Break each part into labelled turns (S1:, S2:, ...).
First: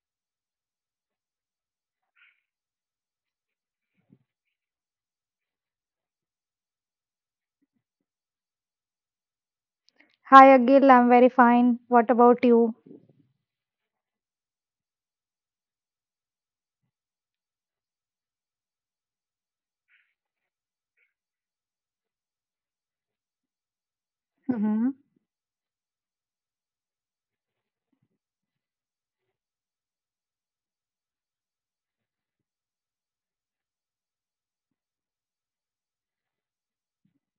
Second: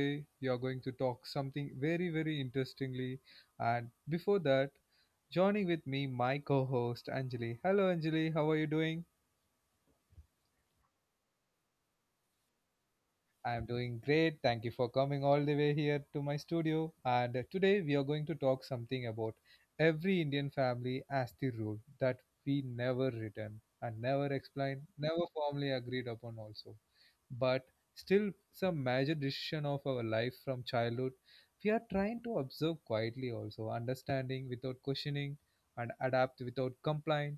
S1: Today we are going to talk something very interestingly, and before that joining with me my co-host Anjali. Hello Anjali, how are you doing?
S2: Hi, Agil. I'm very fine. What about you?
S1: I am doing great. Thank you for coming all the way here to my studio. And today we are going to talk something about every Indian family as the rule that we never return and never explain,
S2: hmm
S1: never formally agreed upon also. But still some major decision of our life from childhood we are trying to observe quietly, also understanding without questioning and adapt without complaint.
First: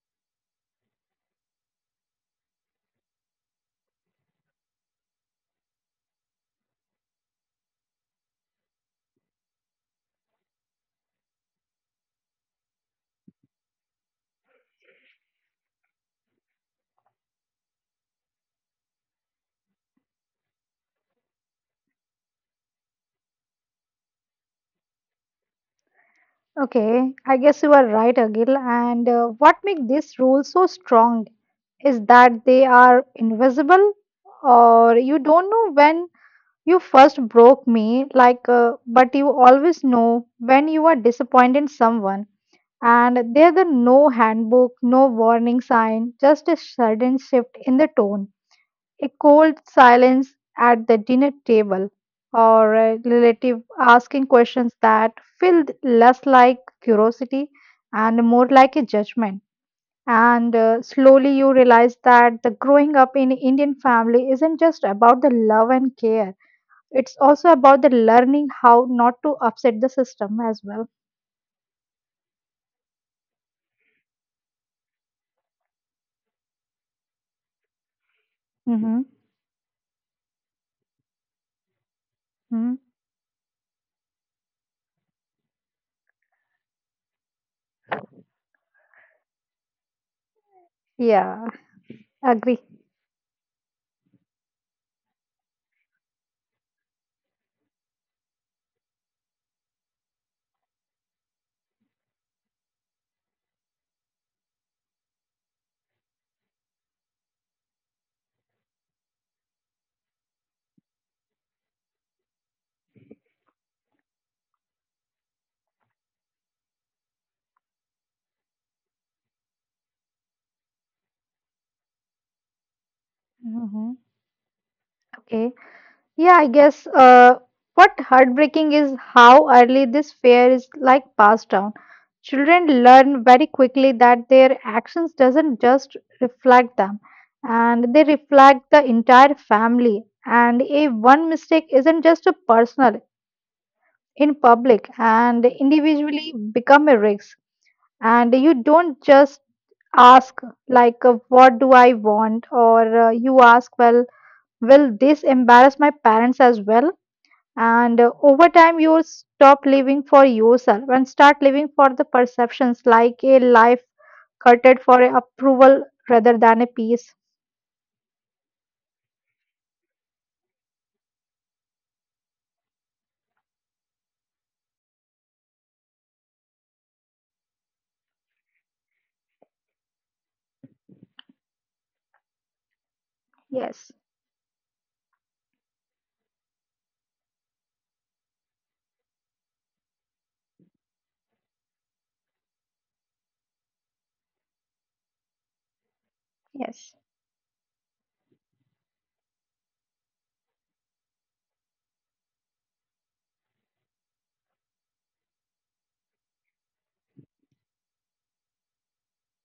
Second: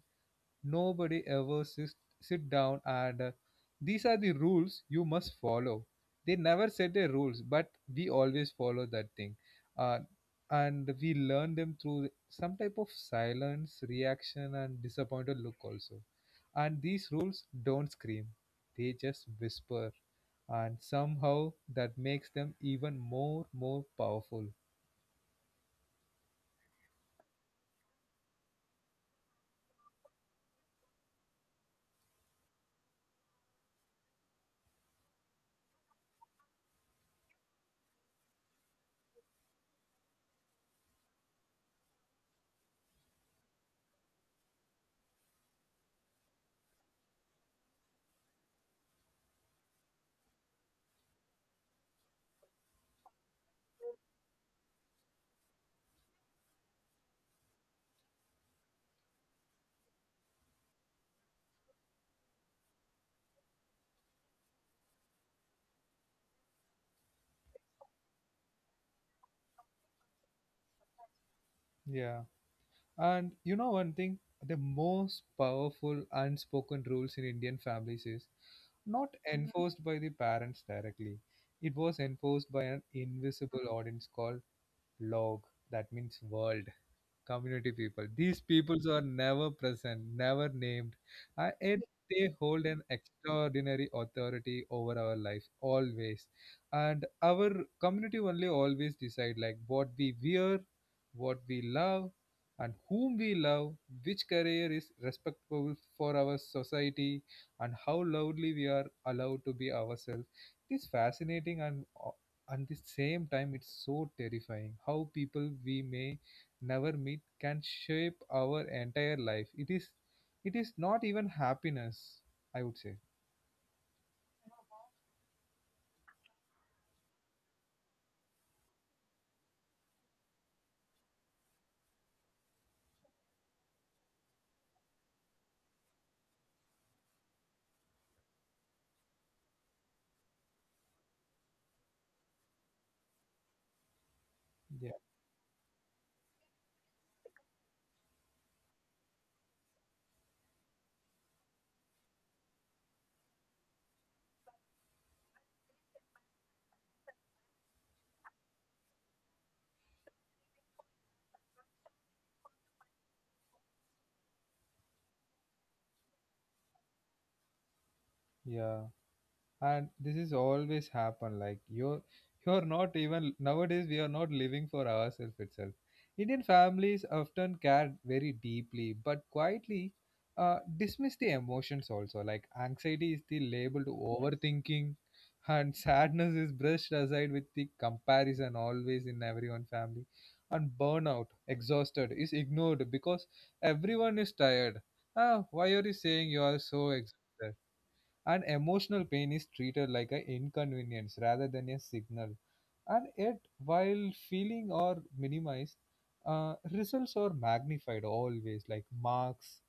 S1: Nobody ever sits sit down and these are the rules you must follow. They never set the rules, but we always follow that thing. Uh, and we learn them through some type of silence, reaction, and disappointed look also. And these rules don't scream, they just whisper. And somehow that makes them even more powerful.
S2: Okay, I guess you are right, Agil. And what makes these rules so strong is that they are invisible, or you don't know when you first broke me, but you always know when you are disappointed someone. And there the no handbook, no warning sign, just a sudden shift in the tone, a cold silence at the dinner table, or a relative asking questions that feel less like curiosity and more like a judgment. And slowly you realize that the growing up in Indian family isn't just about the love and care. It's also about the learning how not to upset the system as well.
S1: Yeah. And you know one thing, the most powerful unspoken rules in Indian families is not
S2: Mm-hmm.
S1: Enforced by the parents directly. It was enforced by an
S2: hmm
S1: invisible audience called log, that means world community people. These peoples are never present, never named, and
S2: Yeah,
S1: they hold an
S2: agree.
S1: extraordinary authority over our life always. And our community only always decide like what we wear, what we love, and whom we love, which career is respectable for our society, and how loudly we are allowed to be ourselves. This fascinating, and at the same time it's so terrifying how people we may never meet can shape our entire life. It is it is not even happiness, I would say.
S2: hmm Okay. Yeah, I guess what heartbreaking is how early this fear is like passed down. Children learn very quickly that their actions doesn't just reflect them, and they reflect the entire family. And a one mistake isn't just a personal, in
S1: Yeah.
S2: public and individually become a risk. And you don't just ask what do I want, or you ask, well, will this embarrass my parents as well? And over time, you will stop living for yourself and start living for the perceptions, like a life cutted for approval rather than a peace.
S1: Yeah, and this is always happen. Like you're not even nowadays we are not living for ourselves itself. Indian families often care very deeply but quietly dismiss the emotions also, like anxiety is the label to
S2: Yes,
S1: overthinking, and sadness is brushed aside with the comparison always in everyone family, and burnout exhausted is ignored because everyone is tired. Ah, why are you saying you are so
S2: yes,
S1: exhausted? And emotional pain is treated like an inconvenience rather than a signal. And yet, while feeling or minimized, results are magnified always, like marks,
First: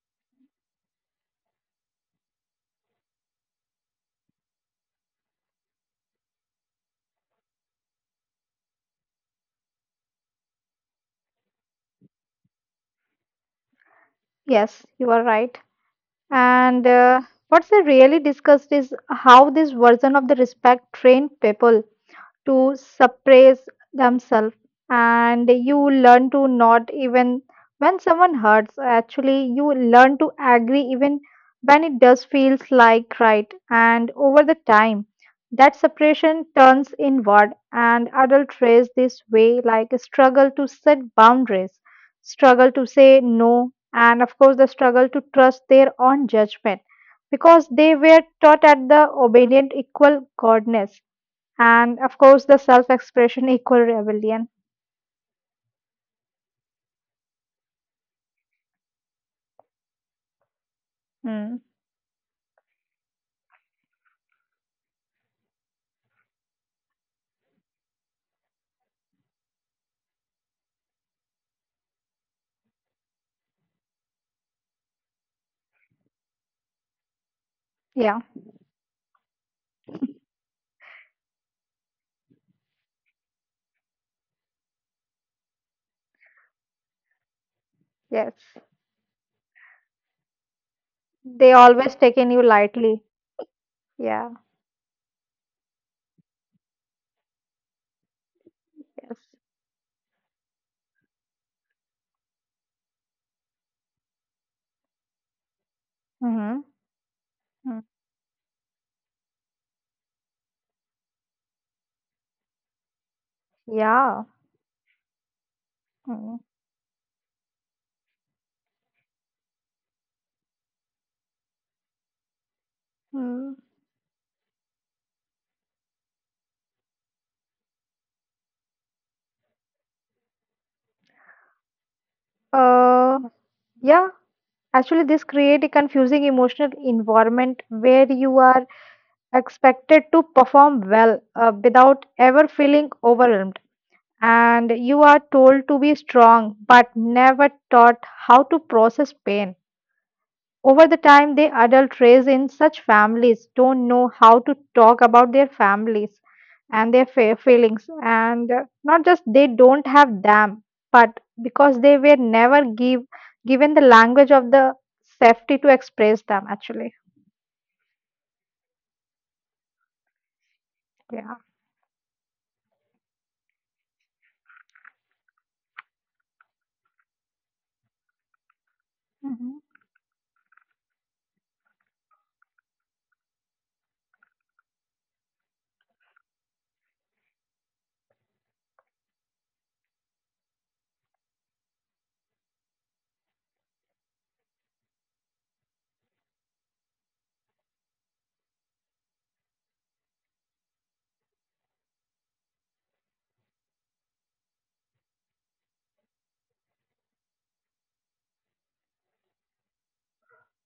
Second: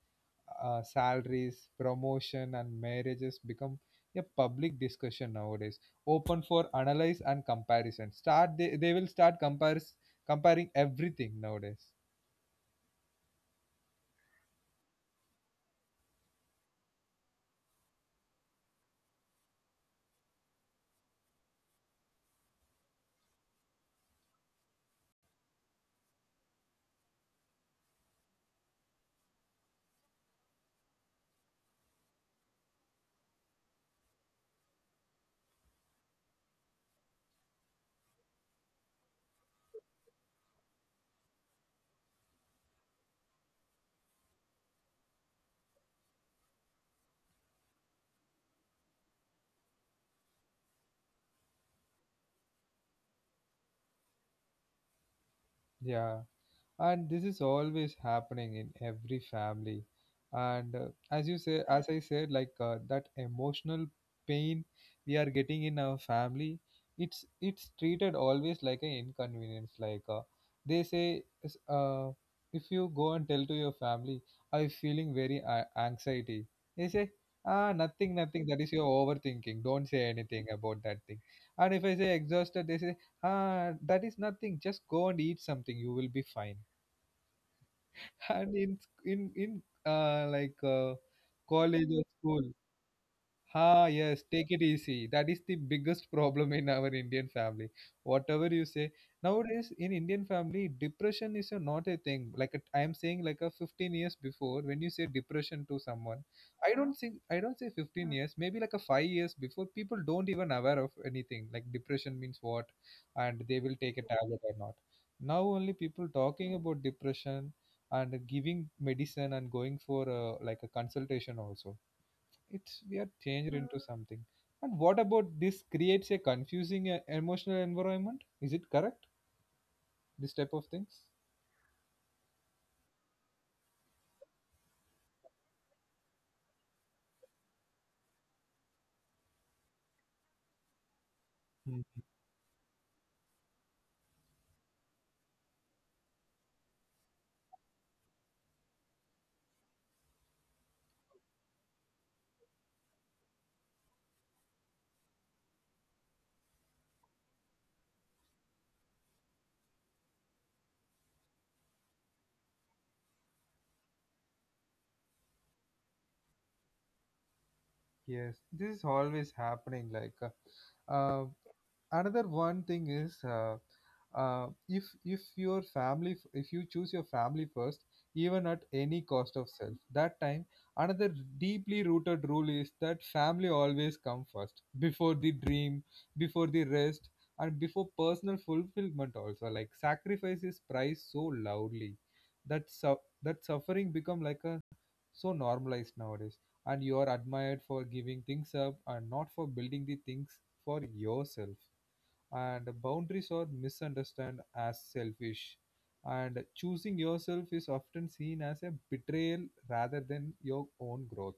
S1: salaries, promotion and marriages become a public discussion nowadays, open for analyze and comparison start. They will start compares comparing everything nowadays.
S2: yes, you are right. And what's I really discussed is how this version of the respect trained people to suppress themselves and you learn to not even when someone hurts actually you learn to agree even when it does feels like right and over the time that separation turns inward and adult trace this way like a struggle to set boundaries, struggle to say no, and of course the struggle to trust their own judgment, because they were taught at the obedient equal godness and of course the self expression equal rebellion.
S1: Yeah, and this is always happening in every family. And as you say,
S2: mm.
S1: as I said, like that emotional pain we are getting in our family, it's treated always like an inconvenience. Like they say if you go and tell to your family, I'm feeling very anxiety, they say, ah, nothing
S2: Yeah
S1: nothing that is your overthinking, don't say anything about that thing. And if I say exhausted, they say, ah, that is nothing, just go and eat something, you will be fine.
S2: yes
S1: And in uh, like uh,
S2: they always
S1: college or
S2: taken you
S1: school.
S2: lightly
S1: Ah,
S2: yeah
S1: yes, take it easy. That is the biggest problem in our Indian family. Whatever you say.
S2: yes
S1: Nowadays, in Indian family, depression is a, not a thing. Like a, I am saying, like a 15 years before, when you say depression to someone,
S2: mm-hmm.
S1: I don't think, I don't
S2: Hmm.
S1: say 15 years, maybe like a 5 years before, people don't even aware of anything. Like depression means what, and they will take a
S2: yeah
S1: tablet or not. Now only people
S2: mm
S1: talking about depression and giving medicine and going for a, like a consultation also. It's we are changed
S2: Mm.
S1: into something. And what about this creates a confusing emotional environment, is it correct, this type of things?
S2: uh yeah actually this create a confusing emotional environment where you are expected to perform well without ever feeling overwhelmed, and you are told to be strong but never taught how to process pain. Over the time, the adult raised in such families don't know how to talk about their families and their feelings. And not just they don't have them, but because they were never given the language of the safety to express them, actually.
S1: Yes, this is always happening. Like,
S2: Yeah.
S1: uh, another one thing is, if your family, if you choose your family first, even at any cost of
S2: hmm
S1: self, that time another deeply rooted rule is that family always come first, before the dream, before the rest, and before personal fulfillment. Also, like sacrifice is priced so loudly that that suffering become like a so normalized nowadays, and you are admired for giving things up and not for building the things for yourself, and boundaries are misunderstood as selfish, and choosing yourself is often seen as a betrayal rather than your own growth.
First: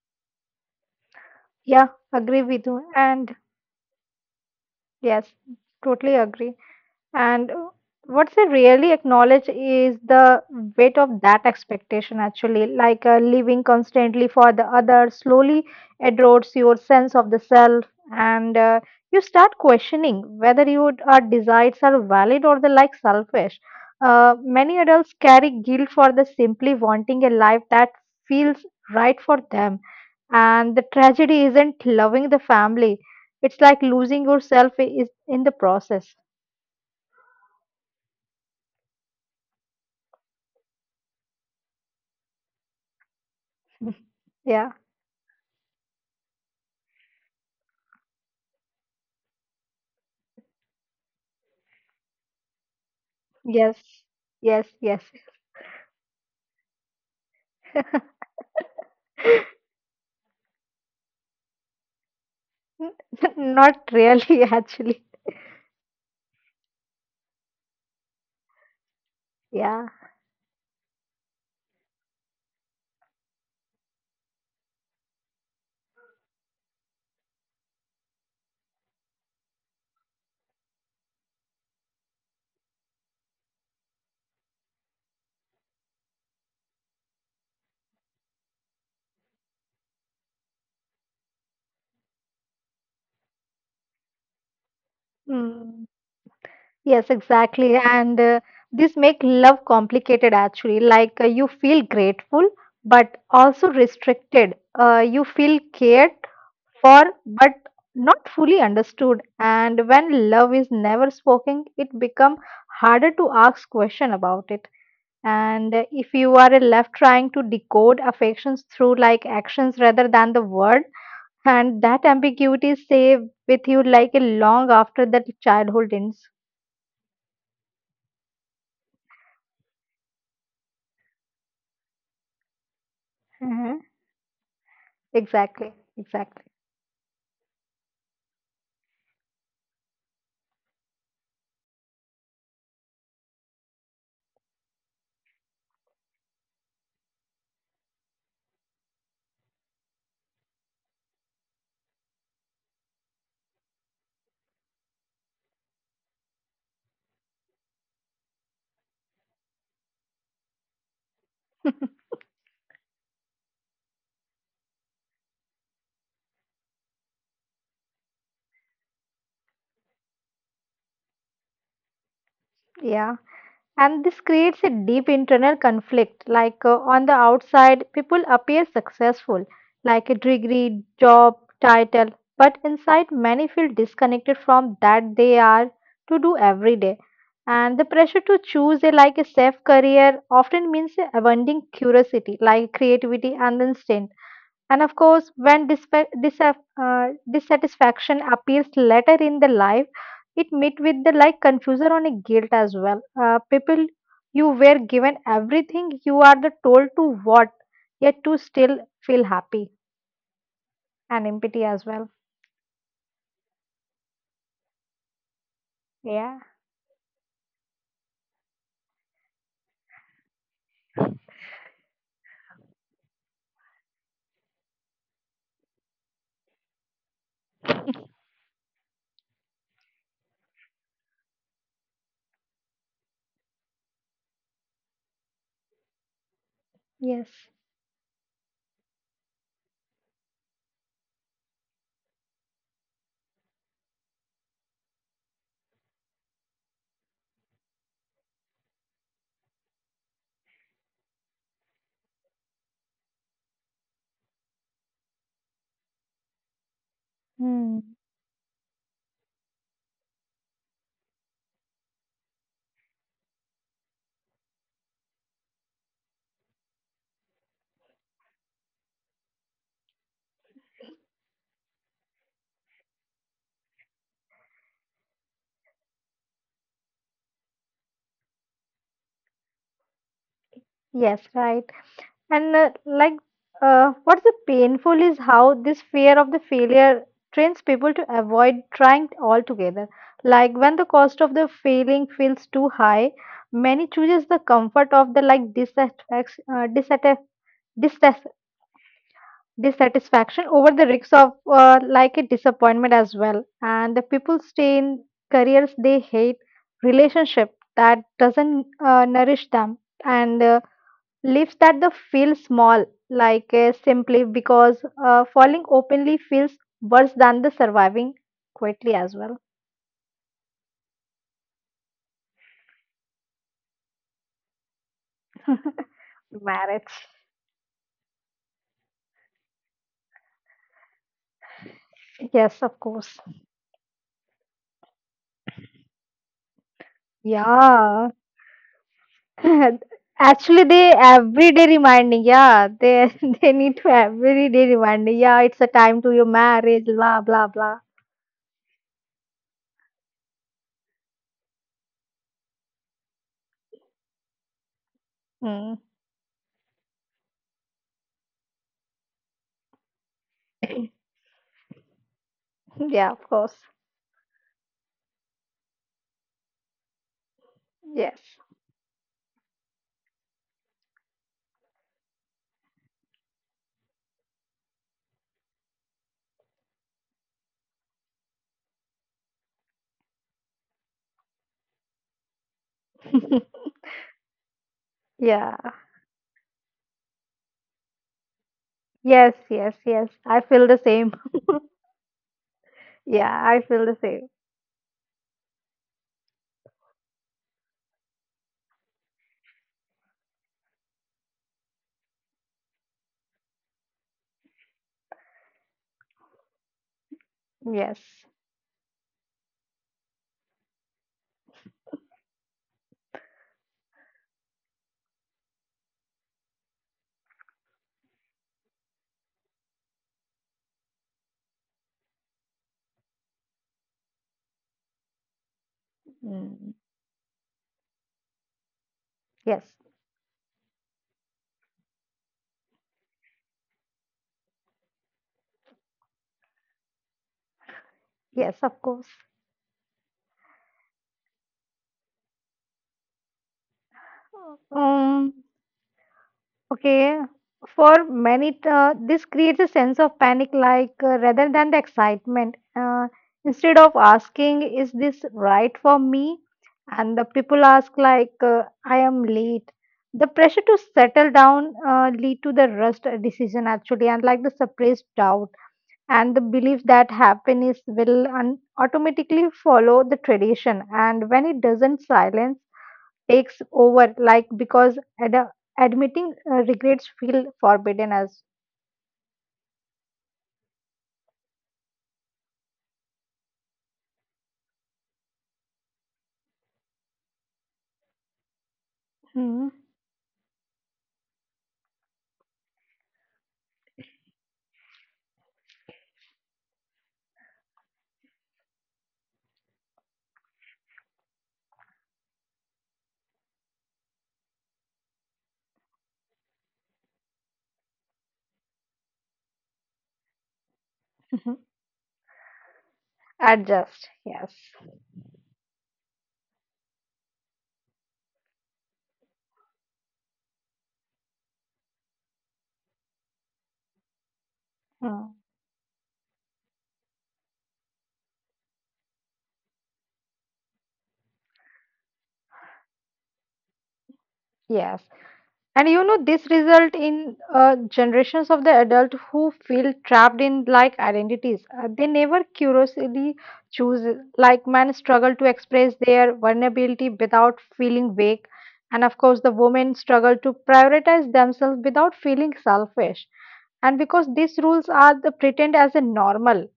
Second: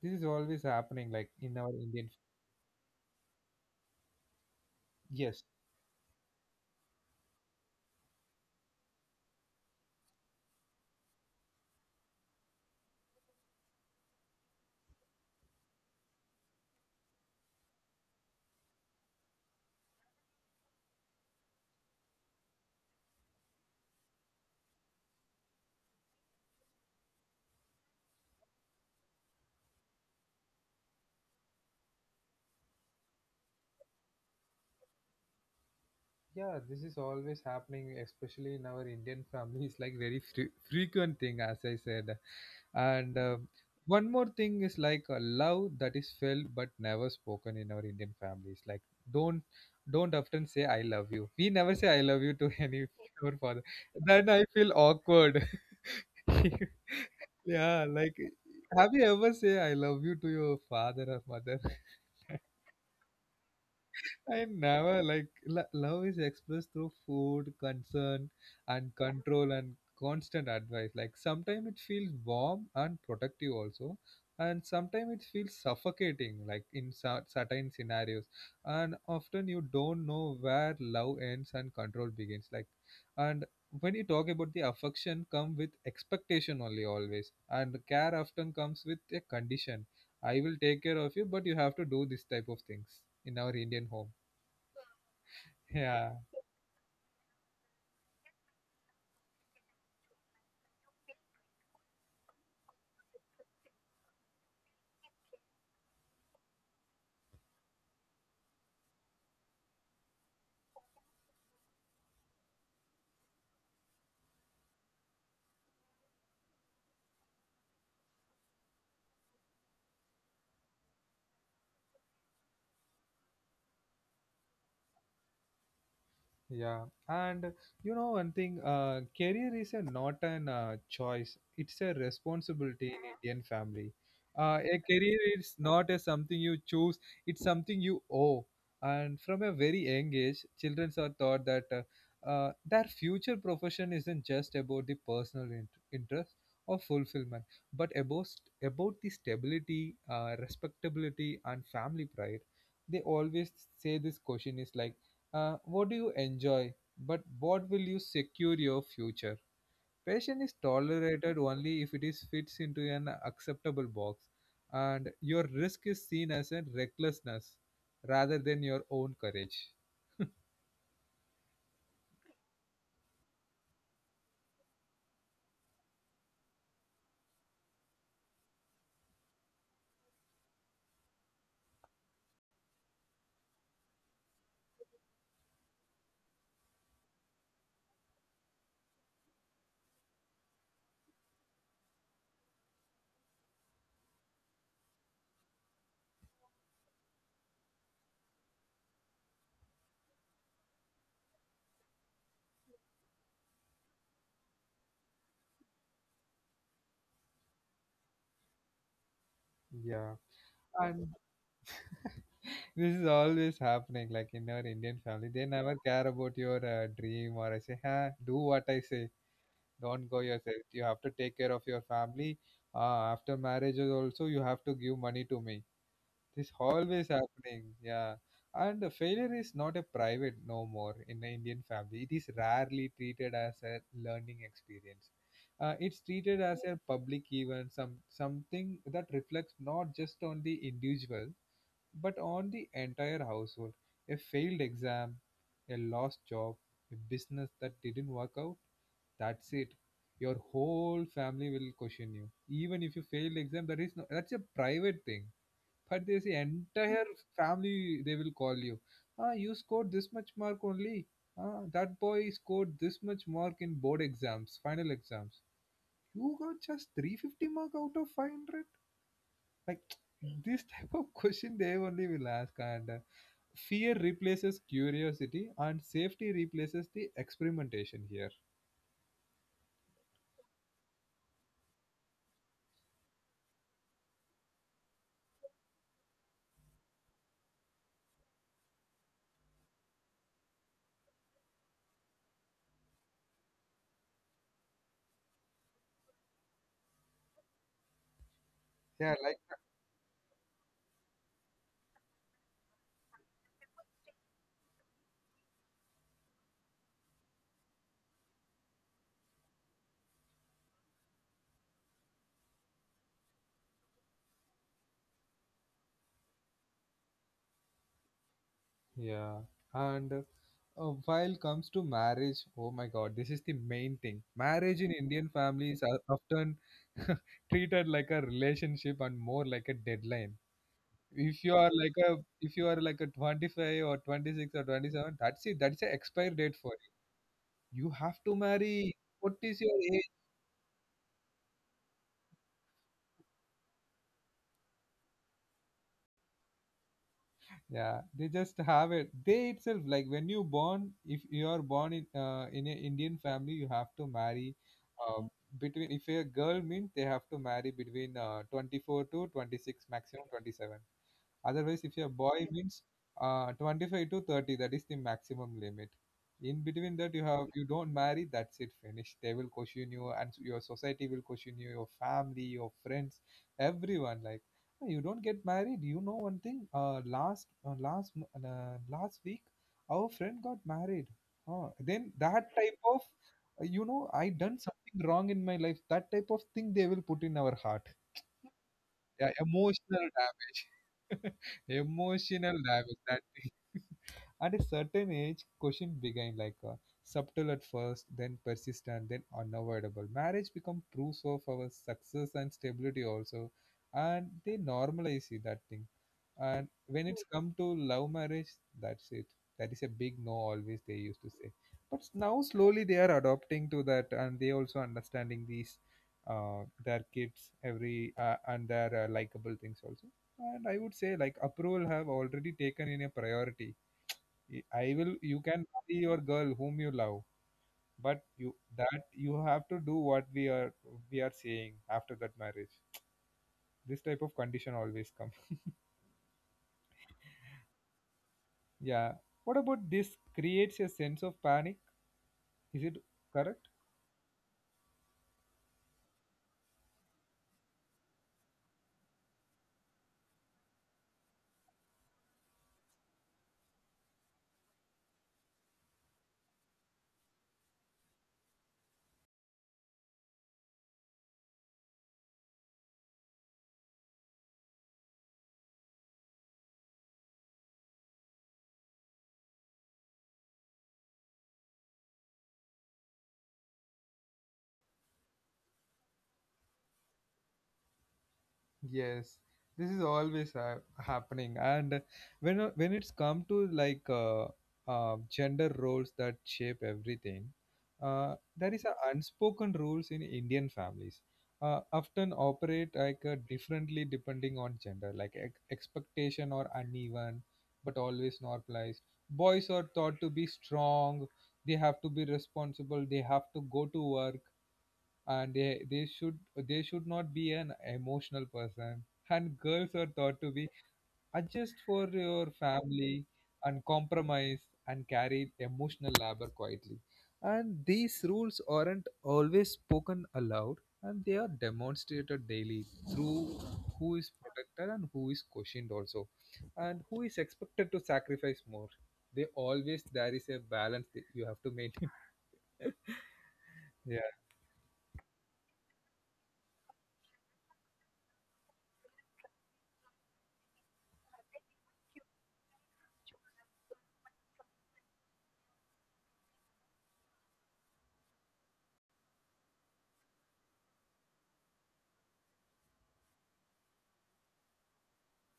S1: This is always happening like in our
S2: Yeah,
S1: Indian.
S2: agree with you. And yes,
S1: Yes.
S2: totally agree. And what's they really acknowledge is the weight of that expectation, actually. Living constantly for the other slowly erodes your sense of the self, and you start questioning whether your desires are valid or they are like selfish. Many adults carry guilt for the simply wanting a life that feels right for them. And the tragedy isn't loving the family. It's like losing yourself is in the process.
S1: Yeah, this is always happening, especially in our Indian families, like very frequent thing, as I said. And
S2: Yeah.
S1: one more thing is, like a love that is felt but never spoken in our Indian families. Like don't don't often say I love you. We never say I love you to
S2: Yes,
S1: any our
S2: yes,
S1: father.
S2: yes.
S1: Then I feel awkward. Yeah, like have you ever say I love you to your father or mother?
S2: Not really, actually.
S1: I never like love is expressed through food, concern,
S2: Yeah.
S1: and control and constant advice. Like sometimes it feels warm and protective also, and sometimes it feels suffocating, like in certain scenarios. And often you don't know where love ends and control begins. Like, and when you talk about the affection, come with expectation only always, and care often comes with a condition. I will take care of you, but you have to do this type of things in our Indian home.
S2: Mm. Yes,
S1: Yeah.
S2: exactly. And this make love complicated actually. You feel grateful, but also restricted. You feel cared for, but not fully understood. And when love is never spoken, it become harder to ask question about it, and if you are left trying to decode affections through like actions rather than the word, and that ambiguity stay with you like a long after that childhood ends.
S1: Yeah. And you know one thing, career is a not an choice. It's a
S2: hmm
S1: responsibility in Indian family.
S2: exactly,
S1: A career
S2: exactly.
S1: is not a something you choose. It's something you owe. And from a very young age, children are taught that their future profession isn't just about the personal interest or fulfillment, but about about the stability, respectability, and family pride. They always say this question is like, what do you enjoy, but what will you secure your future? Passion is tolerated only if it is fits into an acceptable box, and your risk is seen as a recklessness rather than your own courage.
S2: Yeah. And this creates a deep internal conflict. On the outside, people appear successful, like a degree, job, title, but inside, many feel disconnected from that they are to do every day. And the pressure to choose a like a safe career often means abandoning curiosity, like creativity and instinct. And of course, when dissatisfaction appears later in the life, it meet with the like confusion on a guilt as well. People, you were given everything. You are the told to what, yet to still feel happy and
S1: Yeah.
S2: empty as well.
S1: And this is always happening, like in our Indian
S2: Yeah.
S1: family, they never care about your dream, or I say, huh, do what I say, don't go yourself. You have to take care of your family. After marriage, also you have to give money to me. This always happening, yeah. And the failure is not a private no more in the Indian family. It is rarely treated as a learning experience. It's
S2: Yes.
S1: treated as a public event, something that reflects not just on the individual but on the entire household. A failed exam, a lost job, a business that didn't work out. That's it. Your whole family will question you. Even if you failed exam, that is no, that's a private thing, but they say
S2: Hmm.
S1: entire family, they will call you, ah, you scored this much mark only, ah, that boy scored this much mark in board exams, final exams, you got just 350 mark out of 500, like, this type of question they only will ask. And fear replaces curiosity and safety replaces the experimentation here.
S2: Yes. Right. And what's the painful is how this fear of the failure trains people to avoid trying altogether. Like when the cost of the failing feels too high, many chooses the comfort of the like dissas-
S1: Yeah, like
S2: dissatisfaction
S1: that.
S2: over the risks of like a disappointment as well. And the people stay in careers they hate, relationship that doesn't nourish them, and Lips that the feel small, simply because falling openly feels worse than the surviving quietly as well.
S1: Yeah, and while comes to marriage, oh my God, this is the main thing. Marriage in Indian families
S2: Marriage.
S1: are often treated like a relationship and more like a deadline.
S2: Yes,
S1: If you
S2: of
S1: are like
S2: course.
S1: a if you are like a 25 or 26 or 27, that's it. That's an expire date for
S2: Yeah.
S1: you. You have to marry. What
S2: Actually,
S1: is
S2: they
S1: your age?
S2: every day reminding. Yeah, they they need to every day reminding. Yeah, it's a time to your marriage. Blah blah blah.
S1: Yeah, they just have it, they itself, like when you born, if you are born in an Indian family, you have to marry
S2: Mm.
S1: uh, between, if you're a girl means, they have to marry between 24 to 26, maximum 27. Otherwise, if
S2: Yeah,
S1: you're
S2: of course.
S1: boy means 25 to 30, that is the maximum limit. In between
S2: Yes.
S1: that, you have, you don't marry, that's it, finished. They will question you, and your society will question you, your family, your friends, everyone. Like, "Oh, you don't get married. You know one thing. Last last week, our friend got married. Huh." Then that type of you know I
S2: Yeah.
S1: done something wrong in my life. That type of thing they will put in our heart.
S2: Yes, yes, yes. I
S1: Yeah,
S2: feel the same.
S1: emotional damage.
S2: Yeah, I
S1: Emotional
S2: feel the
S1: damage
S2: same.
S1: that at a certain age, question became like subtle at first, then persistent, then unavoidable. Marriage become proof of our success and stability also, and they normalize it, that thing. And
S2: Yes.
S1: when it's come to love marriage, that's it. That is a big no always they used to say. But now slowly they are adopting to that, and they also understanding these uh, their kids every and their likable things also. And I would say like approval have already taken in a priority. I will you
S2: Mm.
S1: can marry your girl whom you love, but you,
S2: Yes,
S1: that you have to do what we are saying after that marriage. This type of condition always comes.
S2: yes, of course.
S1: Yeah. What about this creates a sense of panic? Is it correct?
S2: Um, okay. For many, this creates a sense of panic, like rather than the excitement. Instead of asking, "Is this right for me?" and the people ask, "I am late." The pressure to settle down lead to the rushed decision actually, and like the suppressed doubt and the belief that happiness will automatically follow the tradition. And when it doesn't, silence takes over like because admitting regrets feel forbidden as
S1: Yes, this is always happening. And when it's come to like gender roles that shape everything, there
S2: Mm-hmm.
S1: is a unspoken rules in Indian families, often operate like differently depending on gender, like expectation or uneven, but always normalized. Boys are thought to be strong; they have to be responsible; they have to go to work, and they should not be an emotional person. And girls are thought to be adjust for your
S2: adjust
S1: family
S2: yes
S1: and compromise and carry emotional labor quietly, and these rules aren't always spoken aloud, and they are demonstrated daily through who
S2: Mm-hmm.
S1: is protected and who is questioned also, and who is expected to sacrifice more. They always, there is a balance that you have to maintain. Yeah.
S2: And you know, this result in generations of the adult who feel trapped in like identities. They never curiously choose. Like men struggle to express their vulnerability without feeling weak, and of course, the women struggle to prioritize themselves without feeling selfish. And because these rules are the pretend as a normal,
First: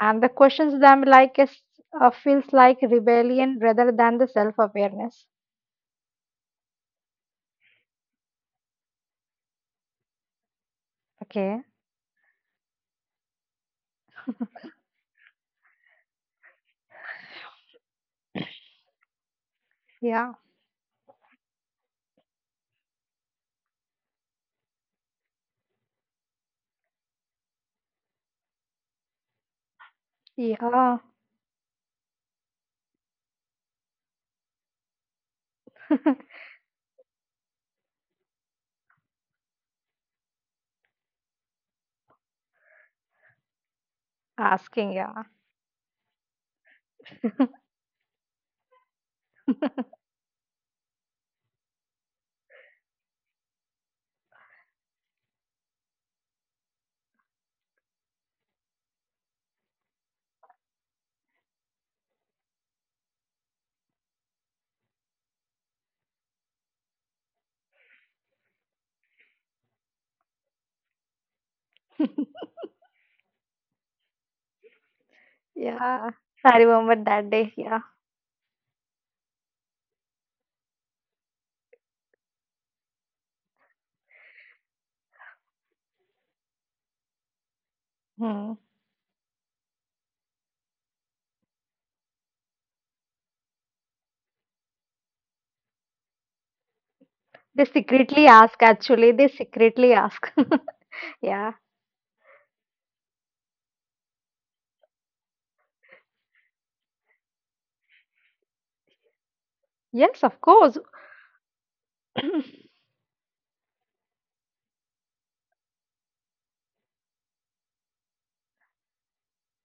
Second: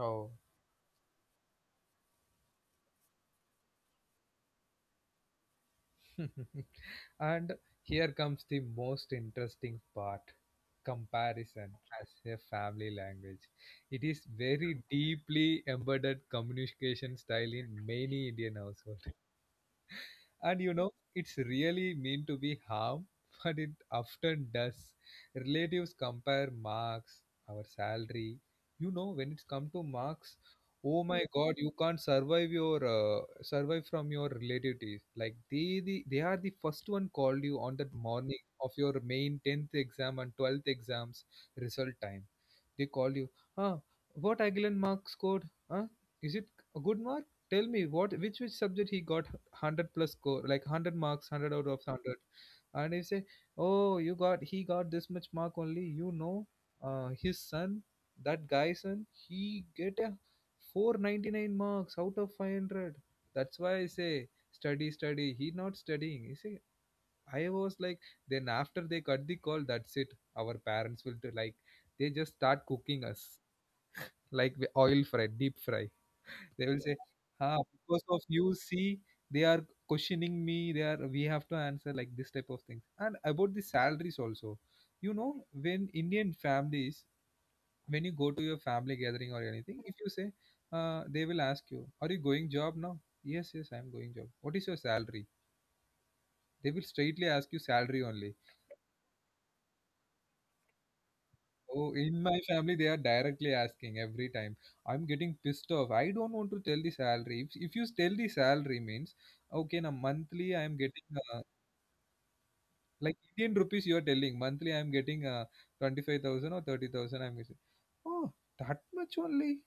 S2: and the questions them like is, feels like rebellion rather than the self awareness.
S1: And here comes the most interesting part:
S2: Okay.
S1: comparison as a family language. It is very deeply embedded communication style in many Indian households.
S2: Yeah.
S1: And it's really mean to be harm, but it often does. Relatives compare marks, our salary. When it's come to marks, oh
S2: Yeah.
S1: my God, you can't survive from your relatives. Like they are the first one called you on that morning of your main 10th exam and 12th exams result time. They call you. Ah, what Aguilan
S2: Asking,
S1: mark
S2: yeah.
S1: scored? Huh? Is it a good mark? Tell me what which subject he got 100 plus score, like 100 marks, 100 out of 100. And you say, oh, you got he got this much mark only. His son, that guy's son, he get a 499 marks out of 500. That's why I say, study, study, he not studying, you see. I was like, then after they cut the call, that's it. Our parents will do like, they just start cooking us like oil fry, deep fry.
S2: Yeah,
S1: They
S2: I
S1: will say,
S2: remember that
S1: ah,
S2: day. Yeah,
S1: because of you, see, they are questioning me. We have to answer like this type of things. And about the salaries also, when Indian families, when you go to your
S2: Hmm.
S1: family gathering or anything, if you say, they will ask you, are you going job now? Yes, yes, I'm going job. What is your salary? They will straightly ask you
S2: they
S1: salary only.
S2: secretly ask, actually, they secretly ask. Yeah,
S1: Oh, in my family, they are directly asking every time. I'm getting pissed off. I don't want to tell the salary. If you tell the salary means, okay, now
S2: Yes, of
S1: monthly I am
S2: course.
S1: getting, uh, like Indian rupees, you are telling, monthly I am getting 25,000 or 30,000 I'm getting. Oh, that much only.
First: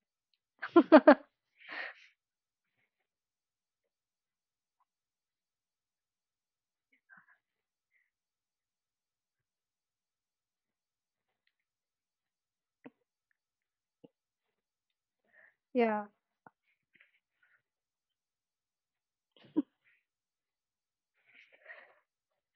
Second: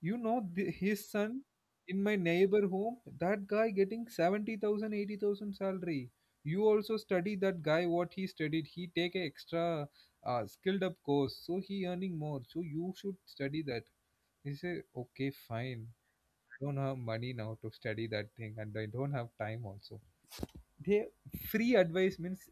S1: His son in my neighbor home, that guy getting 70,000, 80,000 salary. You also study that guy, what he studied. He take a extra skilled up course, so he earning more. So you should study that. He say, okay, fine.
S2: yeah,
S1: I don't have money now to study that thing, and I don't have time also. They, free advice means,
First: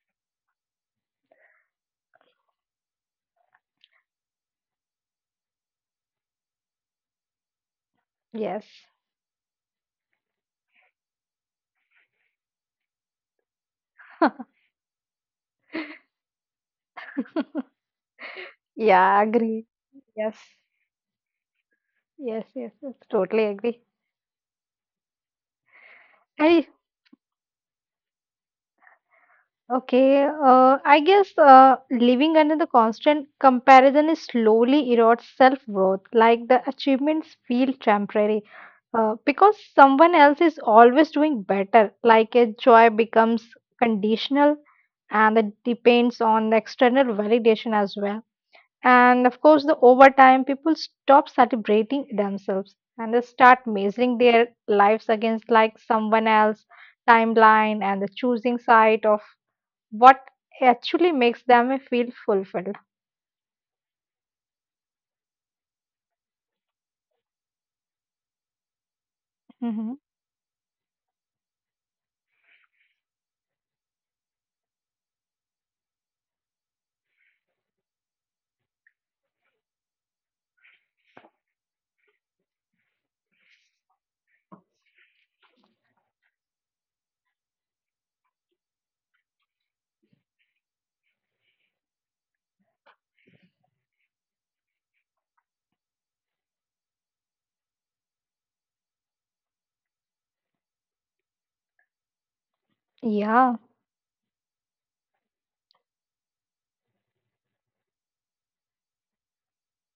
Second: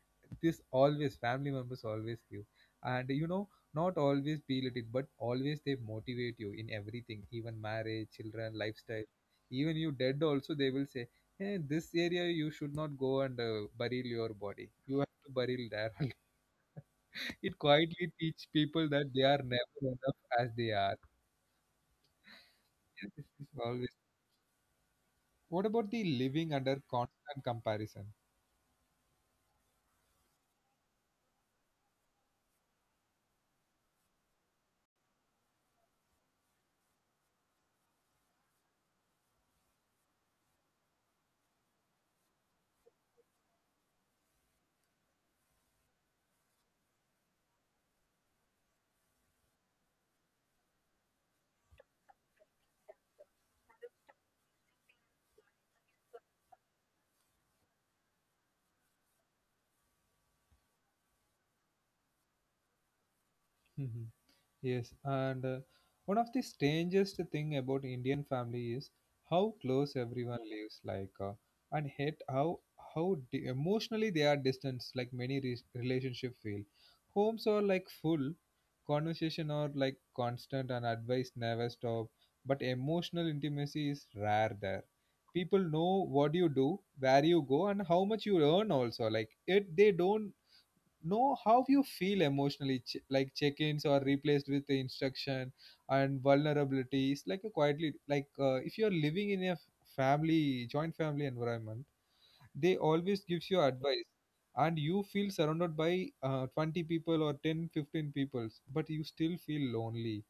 S1: this always family members always give. And not always peel it, but always they motivate you in everything, even marriage, children,
S2: Yes.
S1: lifestyle. Even you dead also, they will say, hey, this area you should not go, and burial your body, you have to burial there. It quietly teach people that
S2: yeah,
S1: they are
S2: agree.
S1: never enough
S2: Yes.
S1: as they are.
S2: Yes, yes, yes,
S1: Yes, this
S2: totally
S1: is
S2: agree.
S1: always. What about the living
S2: I
S1: under constant comparison?
S2: Okay, I guess living under the constant comparison is slowly erodes self-worth, like the achievements feel temporary. Because someone else is always doing better, like a joy becomes conditional and it depends on the external validation as well. And of course, the over time, people stop celebrating themselves and they start measuring their lives against like someone else timeline and the choosing side of what actually makes them feel fulfilled.
S1: Yes, and one of the strangest thing about Indian family is how close
S2: Mm-hmm.
S1: everyone lives, like, and hate how emotionally they are distant. Like many relationship feel, homes are like full, conversation are like constant, and advice never stop. But emotional intimacy is rare there. People know what you do, where you go, and how much you earn. Also, like it, they don't know how you feel emotionally, like check-ins are replaced with the instruction, and vulnerabilities like a quietly, like if you're living in a family, joint family environment, they always gives you
S2: Yeah,
S1: advice, and you feel surrounded by 20 people or ten fifteen 15 people, but you still feel lonely.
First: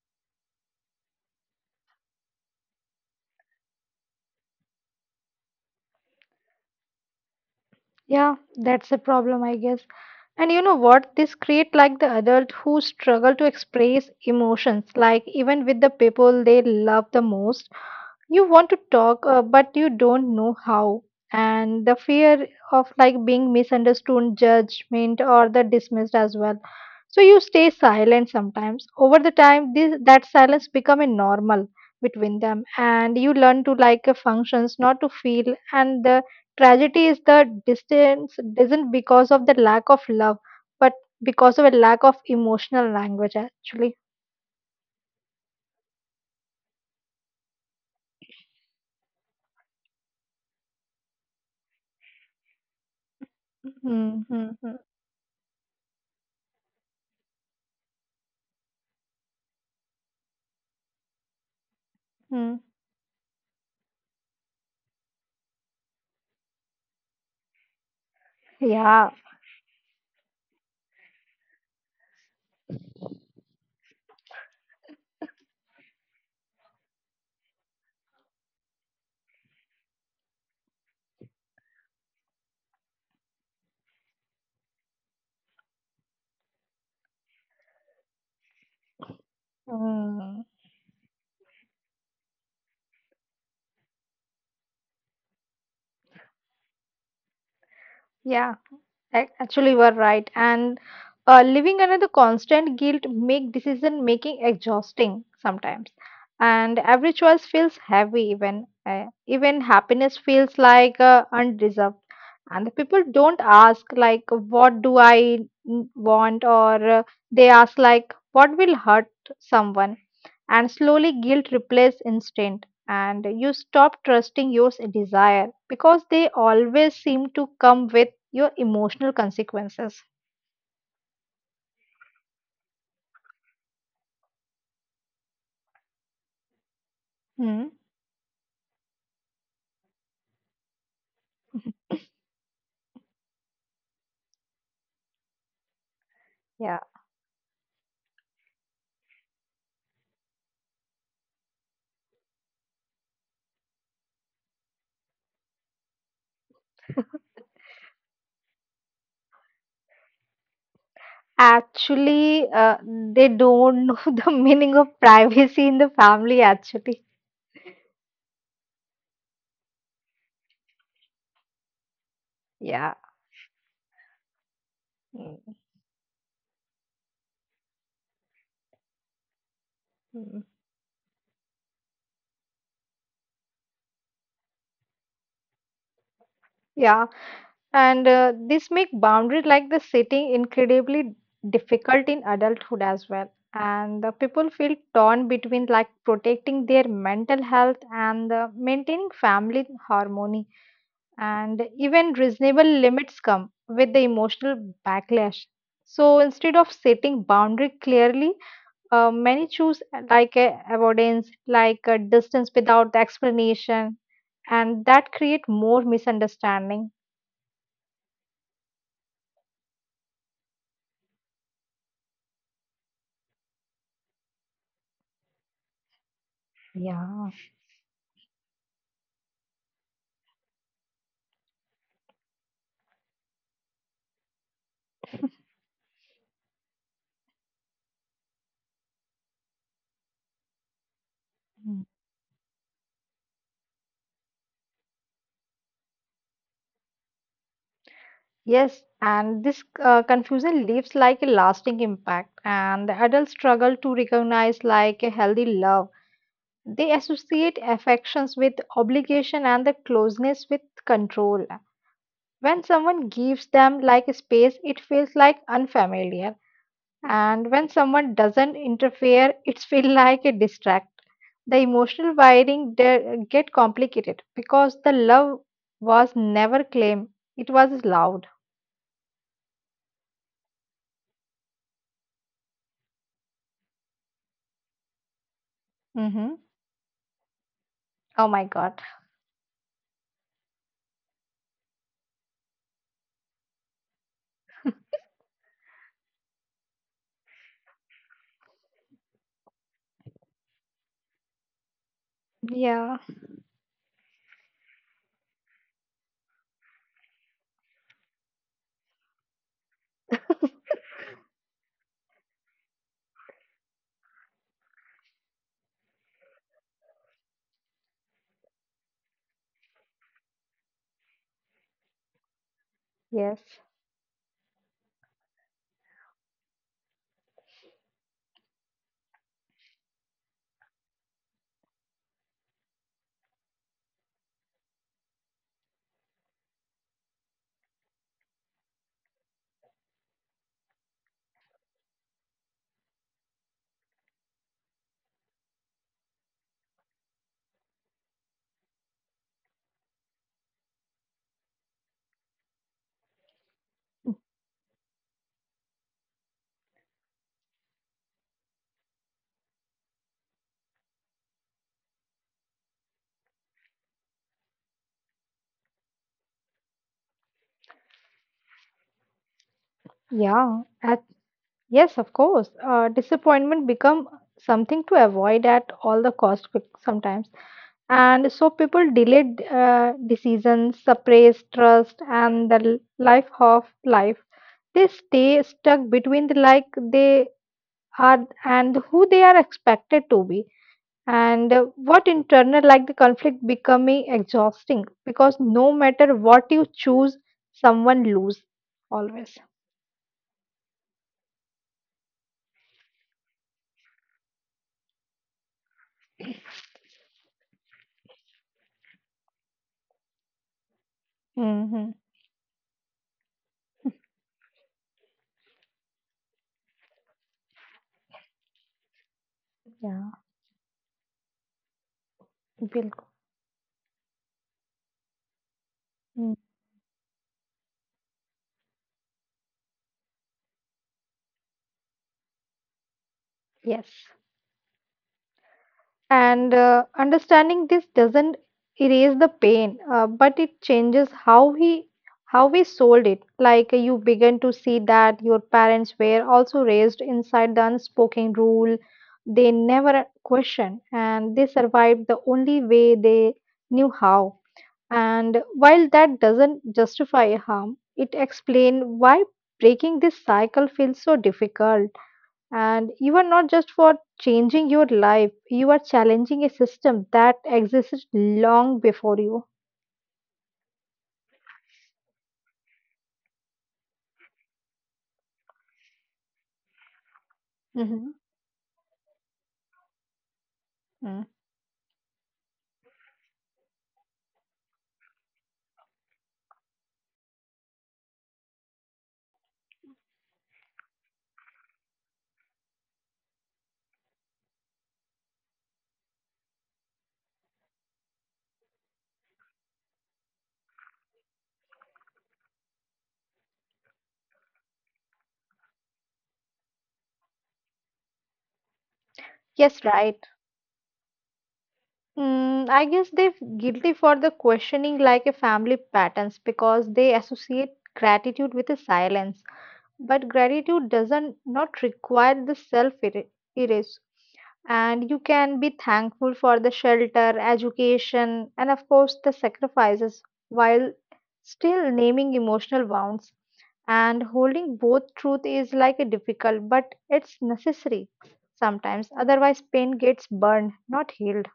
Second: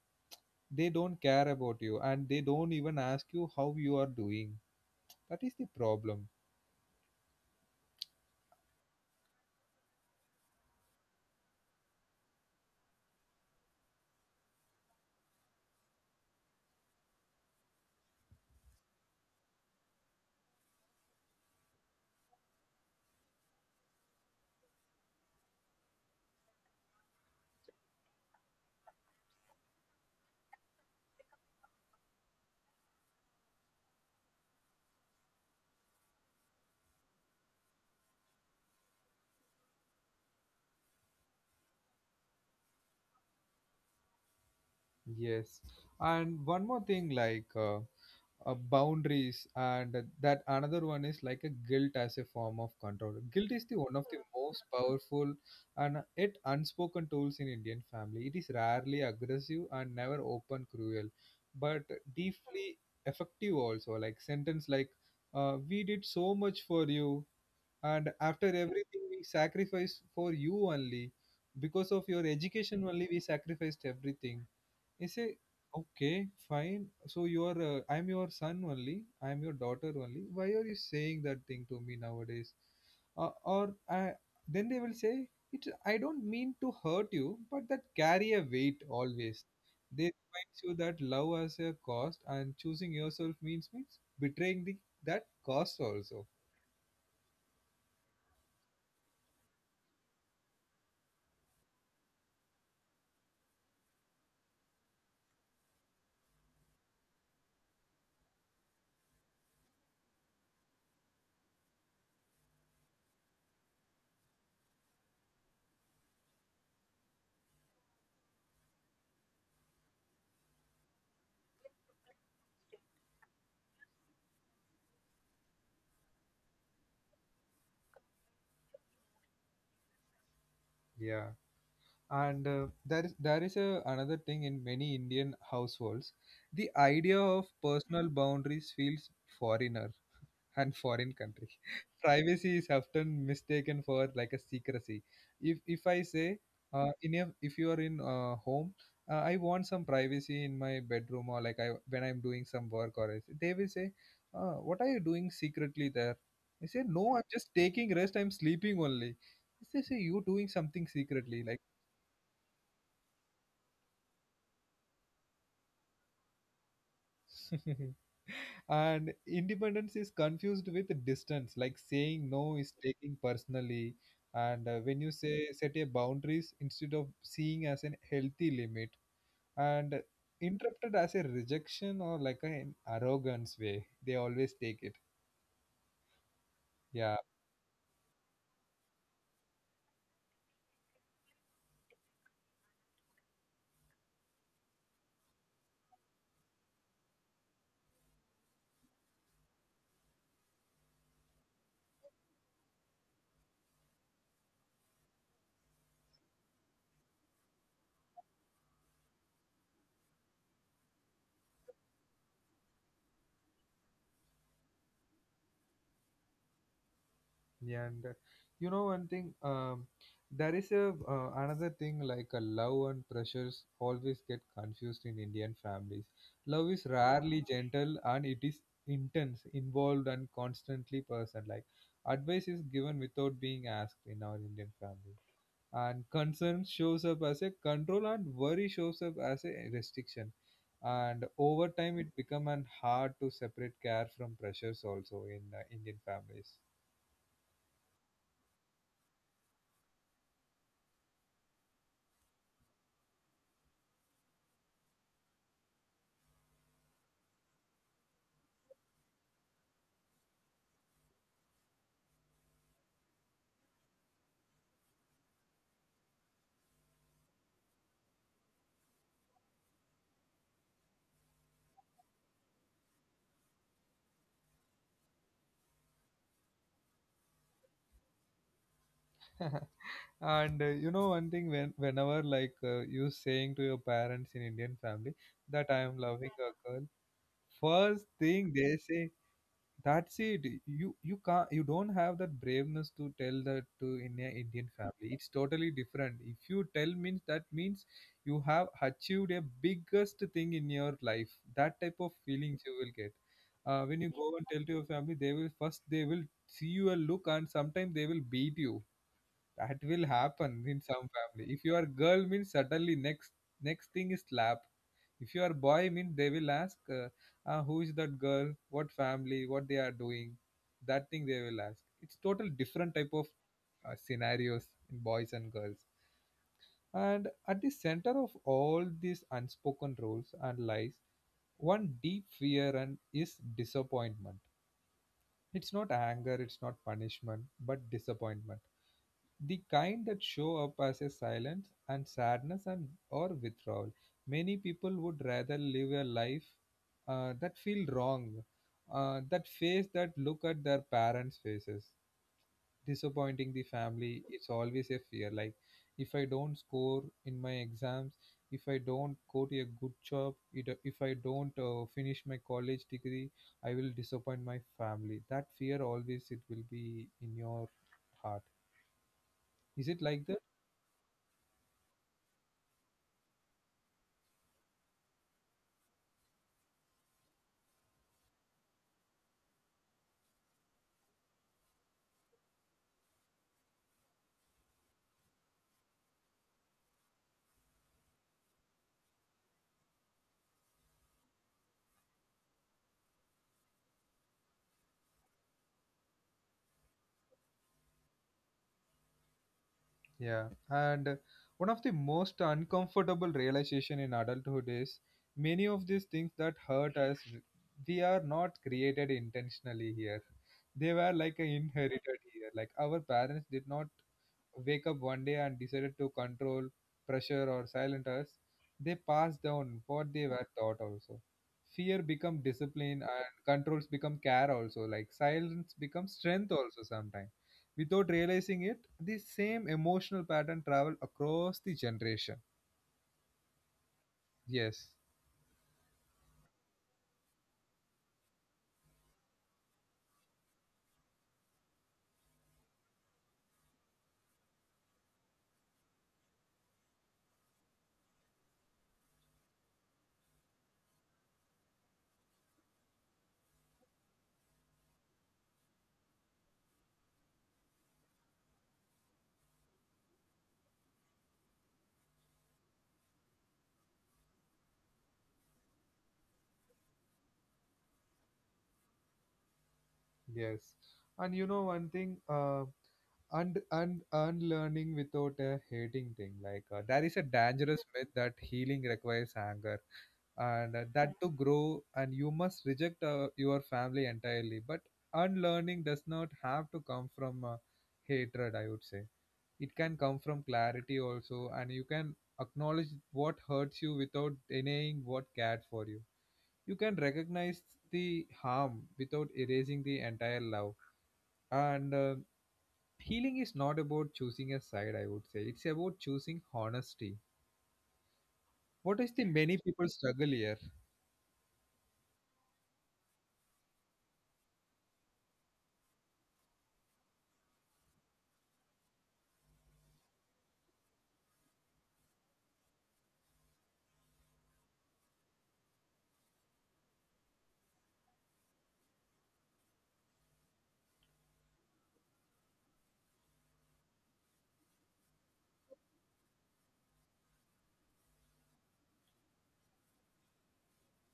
S1: They don't care about you, and they don't even ask you how you are doing. That is the problem.
S2: yeah, that's a problem, I guess. And you know what? This create like the adult who struggle to express emotions, like even with the people they love the most. You want to talk but you don't know how, and the fear of like being misunderstood judgment or the dismissed as well, so you stay silent sometimes. Over the time, this that silence become a normal between them, and you learn to like functions not to feel, and the tragedy is the distance doesn't because of the lack of love but because of a lack of emotional language actually.
S1: Yes. And one more thing, like, boundaries, and that another one is like a guilt as a form of control. Guilt is the one of the most
S2: Mm-hmm.
S1: powerful and yet unspoken tools in Indian family. It is rarely aggressive and never open cruel, but deeply effective also. Like sentence like, we did so much for you, and after
S2: Yeah.
S1: everything we sacrificed for you only, because of your education only we sacrificed everything. He say, okay, fine. So I'm your son only, I'm your daughter only. Why are you saying that thing to me nowadays? Uh, or I, then they will say, I don't mean to hurt you, but that carry a weight always. They
S2: Mm.
S1: reminds you that love has a cost and choosing yourself means betraying the that cost also.
S2: Yeah, actually you are right. And living under the constant guilt make decision making exhausting sometimes. And every choice feels heavy, even even happiness feels like undeserved. And the people don't ask like what do I want, or they ask like what will hurt someone, and slowly guilt replaces instinct and you stop trusting your desire because they always seem to come with your emotional consequences.
S1: Yeah. And there is another thing in many Indian households. The idea
S2: Hmm.
S1: of personal boundaries feels foreigner and foreign country. Privacy is often mistaken for like a secrecy. If I say,
S2: yeah
S1: if you are in home, I want some privacy in my bedroom, or like I when I'm doing some work or else, they will say, what are you doing secretly there? I say, no, I'm just taking rest, I'm sleeping only. They say, you doing something secretly, like.
S2: actually they don't know the meaning of privacy in the family actually.
S1: And independence is confused with distance, like saying no
S2: Yeah.
S1: is taking personally. And when you
S2: Mm,
S1: say set a boundaries, instead of seeing as an healthy limit and
S2: mm.
S1: interrupted as a rejection or like an arrogance way they always take it.
S2: Yeah
S1: Yeah.
S2: And this make boundary like the setting incredibly difficult in adulthood as well. And the people feel torn between like protecting their mental health and maintaining family harmony. And even reasonable limits come with the emotional backlash. So instead of setting boundary clearly, many choose avoidance, like distance without the explanation, and that create more misunderstanding.
S1: Yeah, and you know one thing, there is a another thing like a love and pressures always get confused in Indian families. Love is
S2: Yeah.
S1: rarely gentle, and it is intense, involved and constantly person. Like, advice is given without being asked in our Indian family, and concern shows up as a control and worry shows up as a restriction. And over time, it become an hard to separate care from pressures also in Indian families.
S2: Yes, and this confusion leaves like a lasting impact, and the adults struggle to recognize like a healthy love. They associate affections with obligation and the closeness with control. When someone gives them like a space, it feels like unfamiliar, and when someone doesn't interfere, it feels like a distract. The emotional wiring get complicated because the love was never claimed; it was allowed.
S1: And you know one thing, whenever like you saying to your parents in Indian family that I am
S2: hmm
S1: loving a girl, first
S2: Oh my
S1: thing
S2: God.
S1: they say, that's it. You don't have that braveness to tell that to in a Indian family. It's totally different. If you tell means, that means you have achieved a biggest thing in your life. That type of feelings you
S2: Yeah.
S1: will get. When you go and tell to your family, they will see you a look, and sometimes they will beat you. That will happen in some family. If you are girl means, suddenly next thing is slap. If you are boy means, they will ask, ah, who is that girl, what family, what they are doing? That thing they will ask. It's total different
S2: Yes.
S1: type of scenarios in boys and girls. And at the center of all these unspoken rules and lies, one deep fear, and is disappointment. It's not anger, it's not punishment, but disappointment. The kind that show up as a silence and sadness and or withdrawal. Many people would rather live a life that feel wrong, that face, that look at their parents faces. Disappointing the family, it's always a fear. Like, if I don't score in my exams, if I don't go to a good job, if I don't finish my college degree, I will disappoint my family. That fear always, it will be in your heart. Is it like that?
S2: Yeah, at, yes, of course. Disappointment become something to avoid at all the cost sometimes, and so people delay decisions, suppress trust, and the life of life. They stay stuck between the like they are and who they are expected to be, and what internal like the conflict becoming exhausting because no matter what you choose, someone lose always.
S1: Yeah, and one of the most uncomfortable realization in adulthood is, many of these things that hurt us, we are not created intentionally here. They were like a
S2: hmm
S1: inherited here. Like our parents did not wake up one day and decided to control, pressure, or silent us. They pass
S2: Yeah,
S1: down what they were taught also. Fear become
S2: bilkul.
S1: discipline, and controls become care also. Like silence
S2: Mm,
S1: becomes strength also sometimes. Without realizing it, the same emotional pattern travel across the generation.
S2: Yes.
S1: Yes,
S2: And understanding this doesn't erase the pain, but it changes how we sold it. Like you begin to see that your parents were also raised inside the unspoken rule they never questioned, and they survived the only way they knew how. And while that doesn't justify harm, it explains why breaking this cycle feels so difficult. And you are not just for changing your life, you are challenging a system that existed long before you.
S1: yes. And you know one thing, and unlearning without a hating thing like there is a
S2: Hmm
S1: dangerous myth that healing requires anger and that to grow and you must reject your family entirely, but unlearning does not have to come from hatred, I would say. It can come from clarity also, and you can acknowledge what hurts you without denying what cared for you. You can recognize the harm without erasing the entire love. And Healing is not about choosing a side, I would say. It's about choosing honesty. What is the
S2: Yes,
S1: many
S2: right.
S1: people struggle here?
S2: I guess they're guilty for the questioning like a family patterns because they associate gratitude with a silence. But gratitude doesn't not require the self erase, and you can be thankful for the shelter education and of course the sacrifices while still naming emotional wounds, and holding both truth is like a difficult but it's necessary sometimes. Otherwise pain gets burned not healed.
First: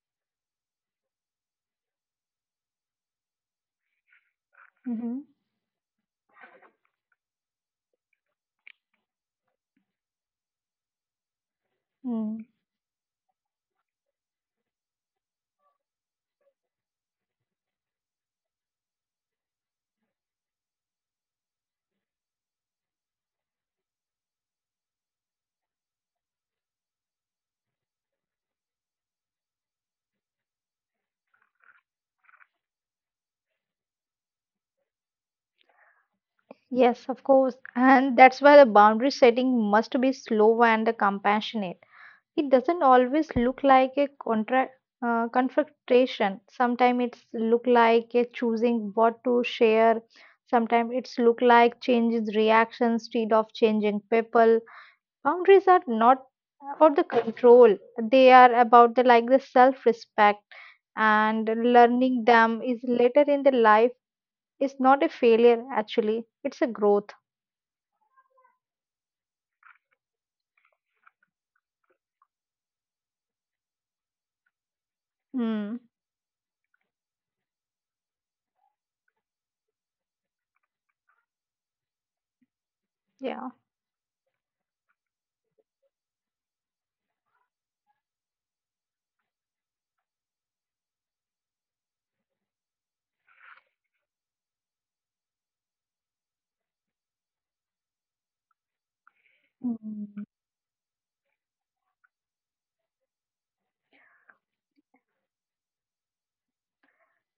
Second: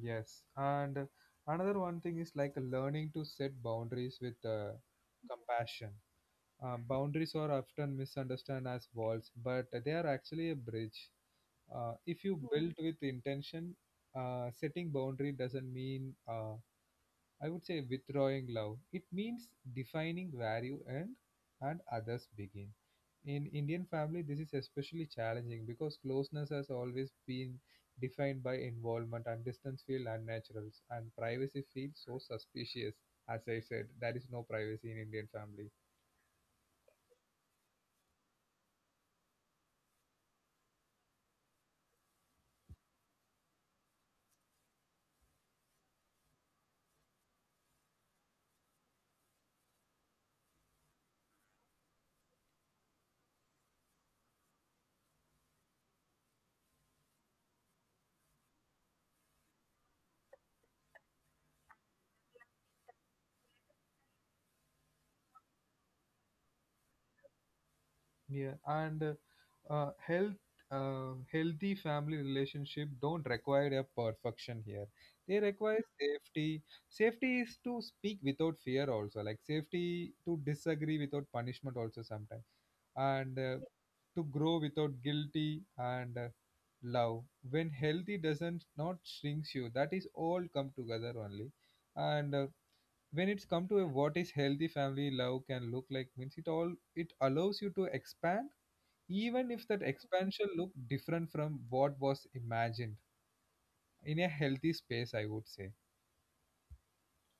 S1: Yes. And Another one thing is like learning to set boundaries with
S2: Hmm
S1: compassion. Boundaries are often misunderstood as walls, but they are actually a bridge. If you
S2: Mm.
S1: build with intention, setting boundary doesn't mean I would say withdrawing love. It means defining where you end and others begin. In Indian family, this is especially challenging because closeness has always been defined by involvement, and distance feels unnatural, and privacy feels so suspicious. As I said, there is no privacy in Indian family.
S2: Yes, of course. And that's why the boundary setting must be slow and compassionate. It doesn't always look like a confrontation. Sometimes it's look like a choosing what to share. Sometimes it's look like changes reactions, instead of changing people. Boundaries are not about the control. They are about the like the self-respect, and learning them is later in the life is not a failure actually. It's a growth.
S1: Yeah, and health, healthy family relationship don't require a perfection here. They
S2: Hmm.
S1: require safety. Safety is to speak without fear also, like safety to disagree without punishment also sometimes, and
S2: Yeah.
S1: uh, to grow without guilty and love. When healthy doesn't not shrinks you, that is all come together only, and. When it's come to a what is healthy family love can look like means it all it allows you to expand even if that
S2: Mm.
S1: expansion looked different from what was imagined in a healthy space, I would say.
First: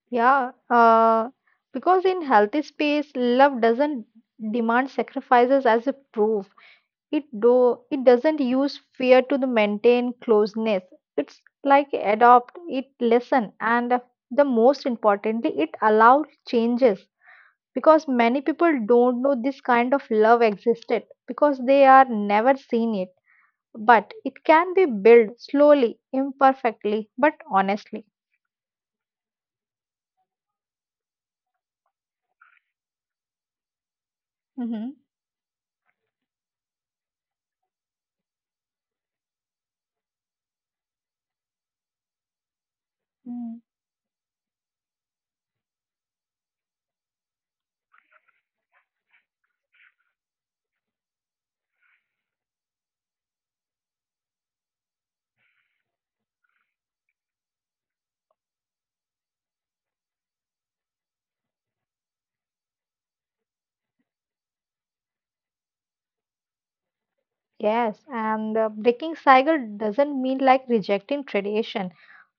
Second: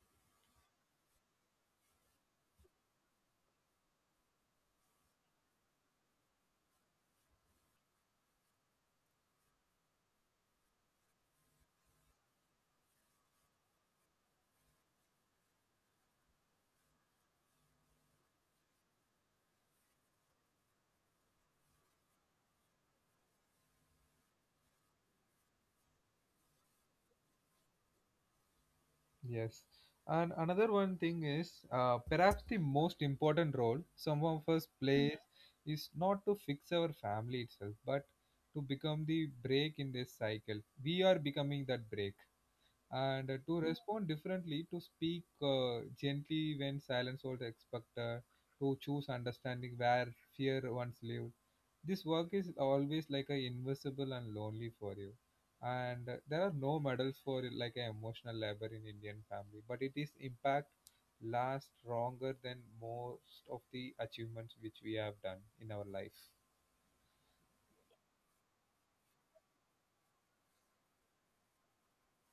S2: Yeah, because in healthy space, love doesn't demand sacrifices as a proof. It doesn't use fear to the maintain closeness. It's like adopt, it listen, and the most importantly, it allows changes because many people don't know this kind of love existed because they are never seen it. But it can be built slowly, imperfectly, but honestly.
S1: Yes, and another one thing is perhaps the most important role some of us
S2: Mm-hmm.
S1: plays is not to fix our family itself, but to become the break in this cycle. We are becoming that break, and
S2: Mm.
S1: to respond differently, to speak gently when silence was expected, to choose understanding where fear once lived. This work is always like a invisible and lonely for you. And there are no medals for like an emotional labor in Indian family, but it is impact lasts longer than most of the achievements which we have done in our life.
S2: Yes, and breaking cycle doesn't mean like rejecting tradition.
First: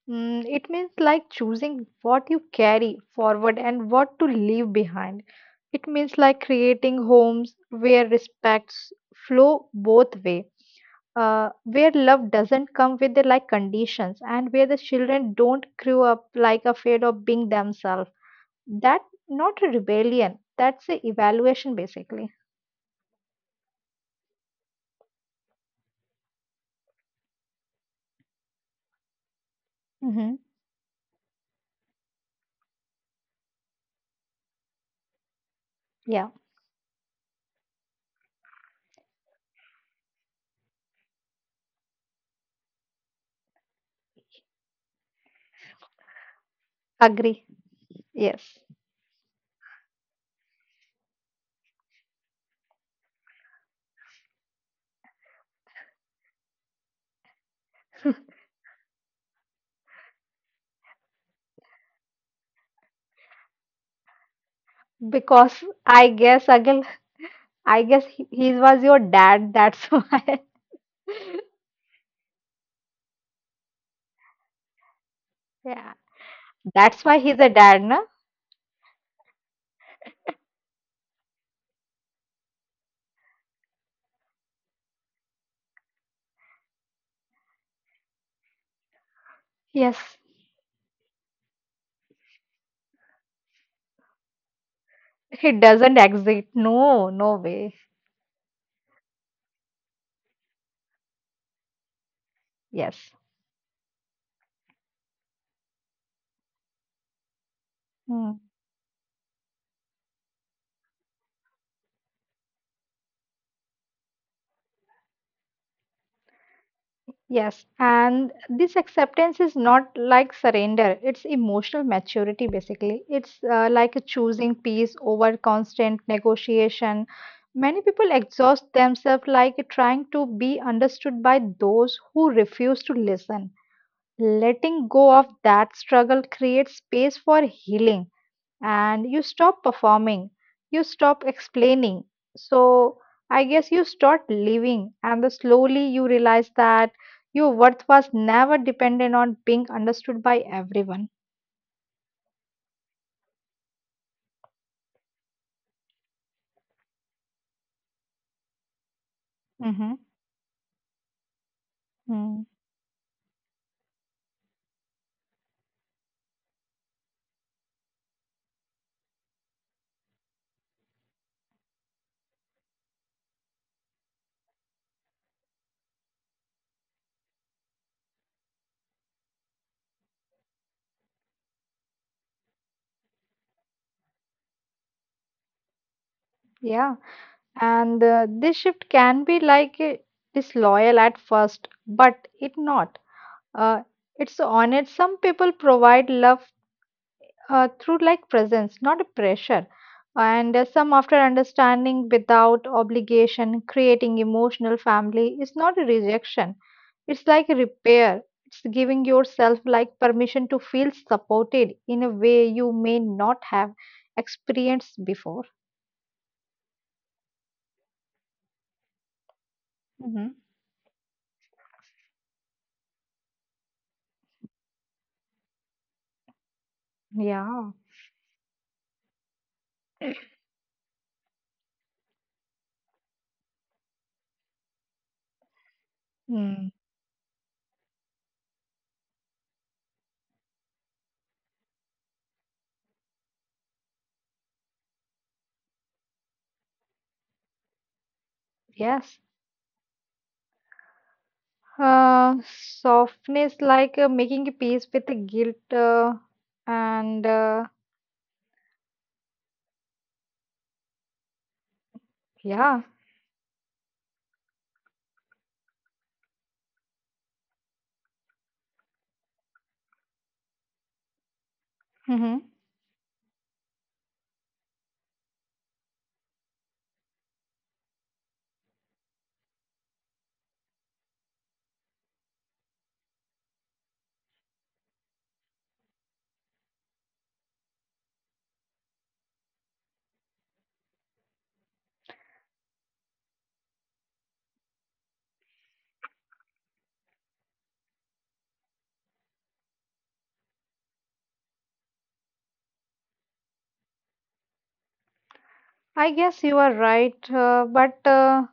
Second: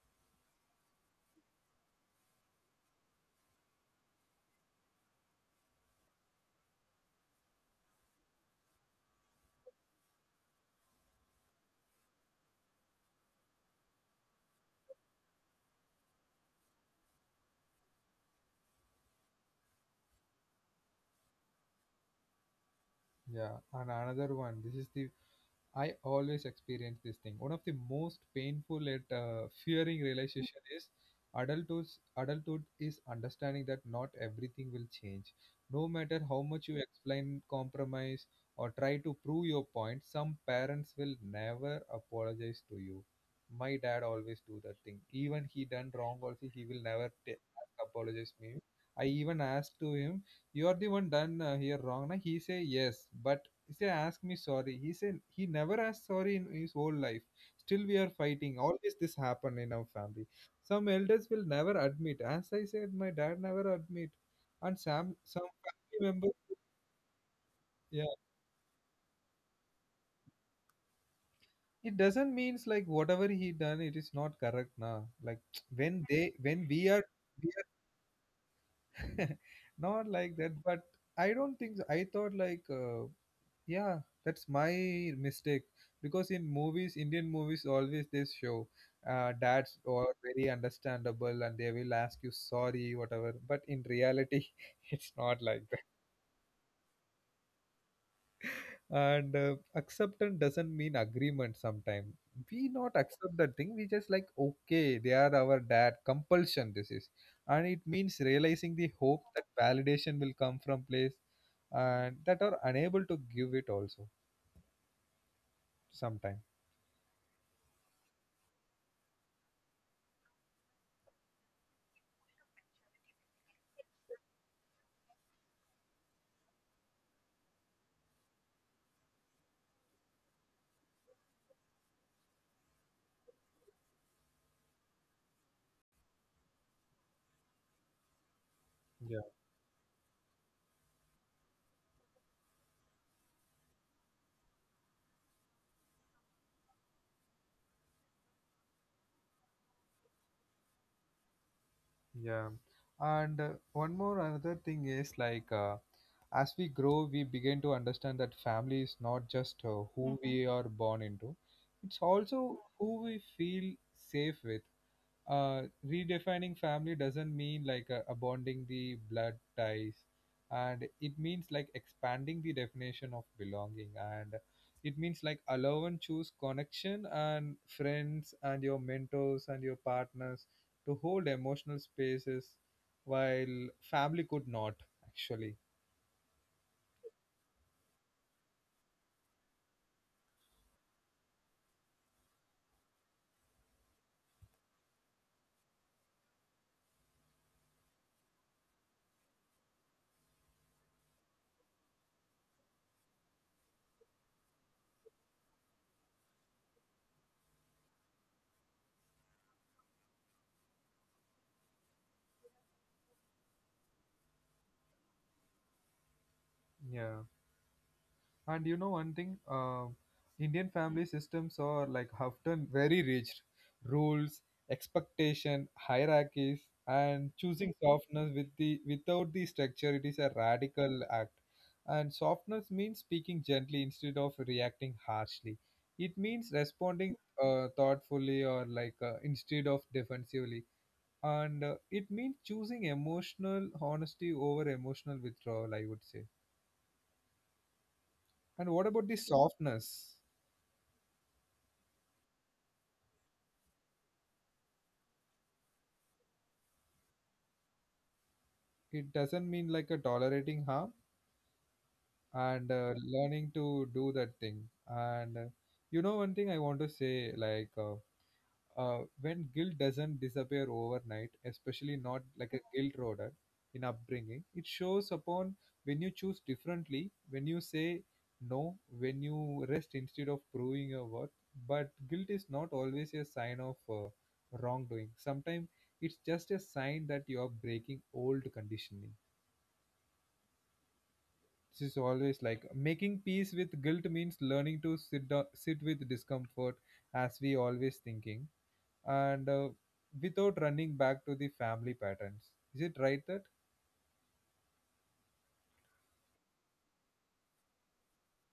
S2: Mm, it means like choosing what you carry forward and what to leave behind. It means like creating homes where respects flow both way, where love doesn't come with the like conditions, and where the children don't grow up like afraid of being themselves. That not a rebellion. That's a evaluation basically.
S1: Yeah, and another one. This is the I always experience this thing. One of the most painful and fearing
S2: Hmm
S1: realization is adulthood. Adulthood is understanding that not everything will change. No matter
S2: Yeah,
S1: how much you explain, compromise, or try to prove your point, some parents will never apologize to you. My dad always do that thing. Even he done wrong, also he will never
S2: agree.
S1: apologize
S2: Yes.
S1: me. I even asked to him, "You are the one done here wrong." Na? He say yes, but he said, ask me sorry. He said he never asked sorry in his whole life. Still, we are fighting. Always this happen in our family. Some elders will never admit. As I said, my dad never admit. And some
S2: Because
S1: family
S2: I guess
S1: members,
S2: again, I
S1: yeah.
S2: guess he was your dad. That's why.
S1: It doesn't means like whatever he done, it is not correct now. Like
S2: Yeah,
S1: when they when
S2: that's why he's a
S1: we
S2: dad, na?
S1: are not like that. But I don't think so. I thought like yeah, that's my mistake because in movies, Indian movies always they show dads
S2: Yes,
S1: are very understandable and they will ask you sorry, whatever. But in reality, it's not
S2: he
S1: like that.
S2: doesn't exit. No, no way.
S1: And acceptance doesn't mean agreement. Sometimes we not
S2: Yes.
S1: accept that thing. We just like okay, they are our dad. Compulsion this is, and it means
S2: Mm.
S1: realizing the hope that validation will come from place and that are unable to give it also sometime.
S2: Yes, and this acceptance is not like surrender. It's emotional maturity, basically. It's like a choosing peace over constant negotiation. Many people exhaust themselves like trying to be understood by those who refuse to listen. Letting go of that struggle creates space for healing, and you stop performing, you stop explaining. So, I guess you start living, and the slowly you realize that your worth was never dependent on being understood by everyone.
S1: Yeah, and one more another thing is like as we grow, we begin to understand that family is not just
S2: Mm-hmm.
S1: who we are born into; it's
S2: Mm,
S1: also who we feel safe with. Redefining family doesn't mean like abounding the blood ties, and it means like expanding the definition of belonging, and it means like allow and choose connection and friends and your mentors and your partners to hold emotional spaces while family could not actually.
S2: yeah, and this shift can be disloyal at first, but it not. Uh, it's honest. Some people provide love through like presence, not a pressure. And some after understanding without obligation, creating emotional family is not a rejection. It's like a repair. It's giving yourself like permission to feel supported in a way you may not have experienced before.
S1: Yeah. And you know one thing,
S2: Hmm
S1: Indian family systems are like often very rigid, rules, expectation, hierarchies, and choosing
S2: Yeah.
S1: softness with the without the structure. It is a radical act, and softness means speaking gently instead of reacting harshly. It means
S2: Mm.
S1: responding thoughtfully or like instead of defensively, and it means choosing emotional honesty over emotional withdrawal, I would say. And what about the
S2: Yes.
S1: softness?
S2: Uh, Softness like making a peace with the guilt and
S1: It doesn't mean like a tolerating harm, and
S2: yeah.
S1: learning to do that thing, and you know one thing I want to say like when guilt doesn't disappear overnight, especially not
S2: hmm
S1: like a guilt roader in upbringing, it shows upon when you choose differently, when you say no, when you rest instead of proving your worth. But guilt is not always a sign of wrongdoing. Sometimes it's just a sign that you are breaking old conditioning. This is always like making peace with guilt means learning to sit down, sit with discomfort, as we always thinking, and without running back to the family patterns. Is it right that
S2: I guess you are right, but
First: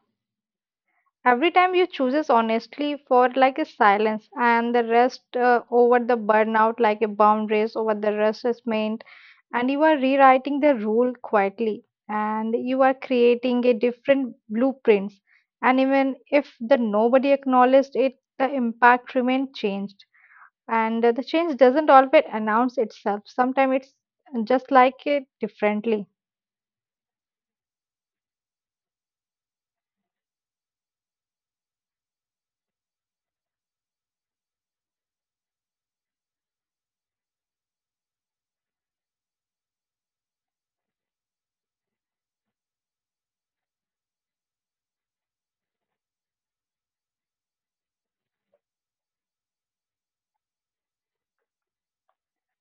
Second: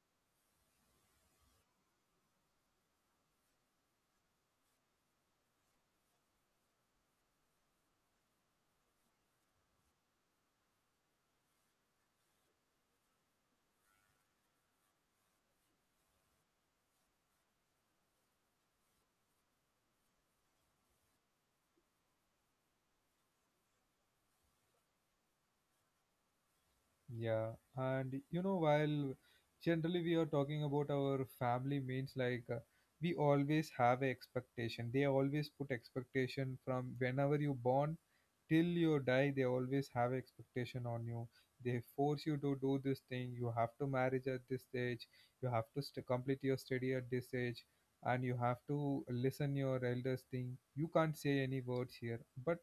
S2: every time you chooses honestly for like a silence and the rest over the burnout, like a boundaries over the rest is meant, and you are rewriting the rule quietly, and you are creating a different blueprints, and even if the nobody acknowledged it, the impact remained changed, and the change doesn't always announce itself. Sometimes it's just like it differently.
S1: yeah? And you know, while generally we are talking about our family means like we always have a expectation. They always put expectation from whenever you born till you die. They always have expectation on you. They force you to do this thing. You have to marriage at this age, you have to complete your study at this age, and you have to listen your elders thing, you can't say any words here. But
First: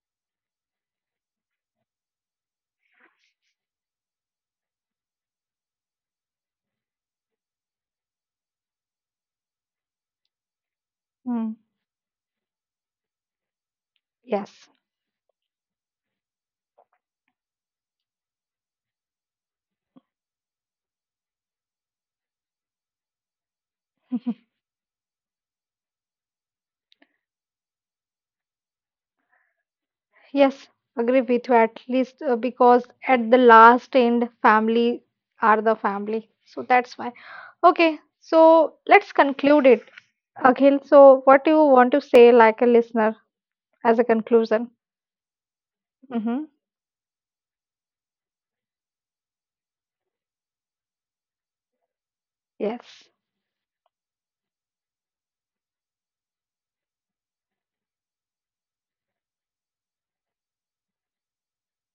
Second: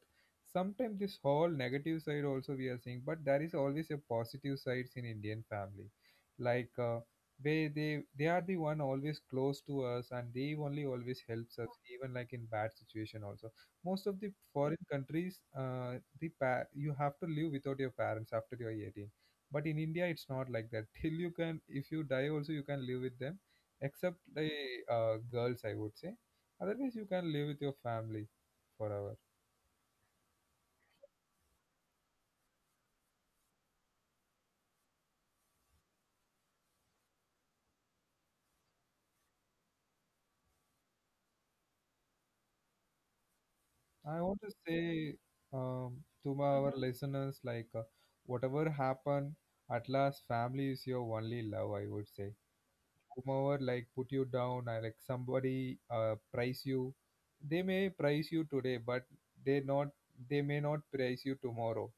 S1: sometimes this whole negative side also we are seeing, but there is always a positive sides in Indian family. Like they are the one always close to us, and they only always
S2: Mm,
S1: helps us, even like in bad situation also. Most of the
S2: yes.
S1: foreign countries, you have to live without your parents after you're 18. But in India it's not like that. Till you can, if you die also, you can live with them, except the girls, I would say. Otherwise you can live with your family forever.
S2: Yes, agree with you at least because at the last end, family are the family. So that's why. Okay, so let's conclude it. Akhil, so what do you want to say, like a listener, as a
S1: I want to
S2: conclusion?
S1: say, um, to my,
S2: Mm-hmm.
S1: our listeners, like whatever happened, at last family is your only love, I would say.
S2: Yes.
S1: Come over, like put you down, or like somebody price you. They may price you today, but they not they may not price you tomorrow.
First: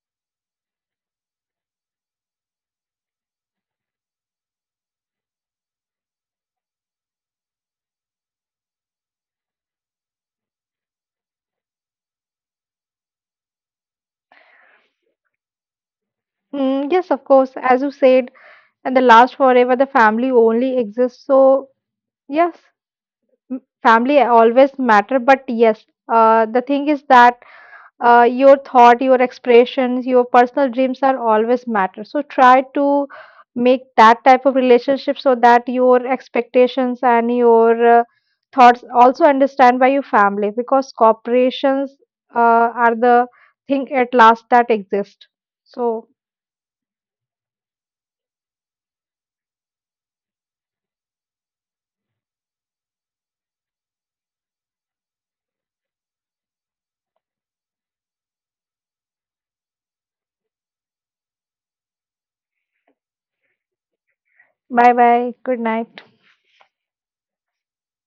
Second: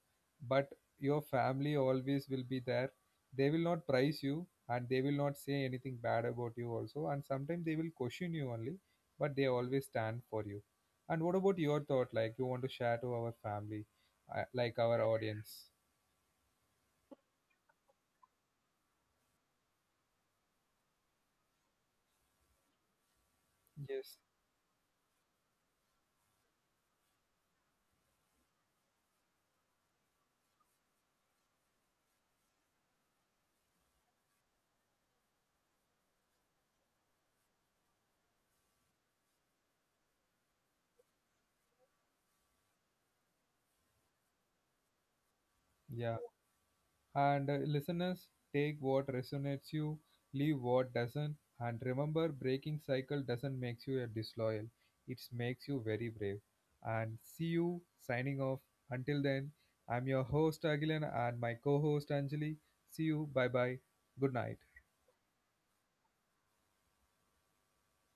S1: But your family always will be there. They will not price you, and they will not say anything bad about you also. And sometimes they will question you only, but they always stand for you. And what about your thought? Like you want to share to our family, like our audience?
S2: Mm, yes, of course. As you said, and the last forever, the family only exists. So, yes, m-
S1: Yes.
S2: family always matter. But yes, the thing is that your thought, your expressions, your personal dreams are always matter. So try to make that type of relationship so that your expectations and your thoughts also understand by your family because corporations are the thing at last that exist. So
S1: Yeah. And listeners, take what resonates you, leave what doesn't, and remember breaking cycle doesn't make you a disloyal. It makes you very brave. And see you signing off. Until then, I'm your host Agilan and my co-host Anjali. See you. Bye bye. Good night.
S2: bye bye, good night.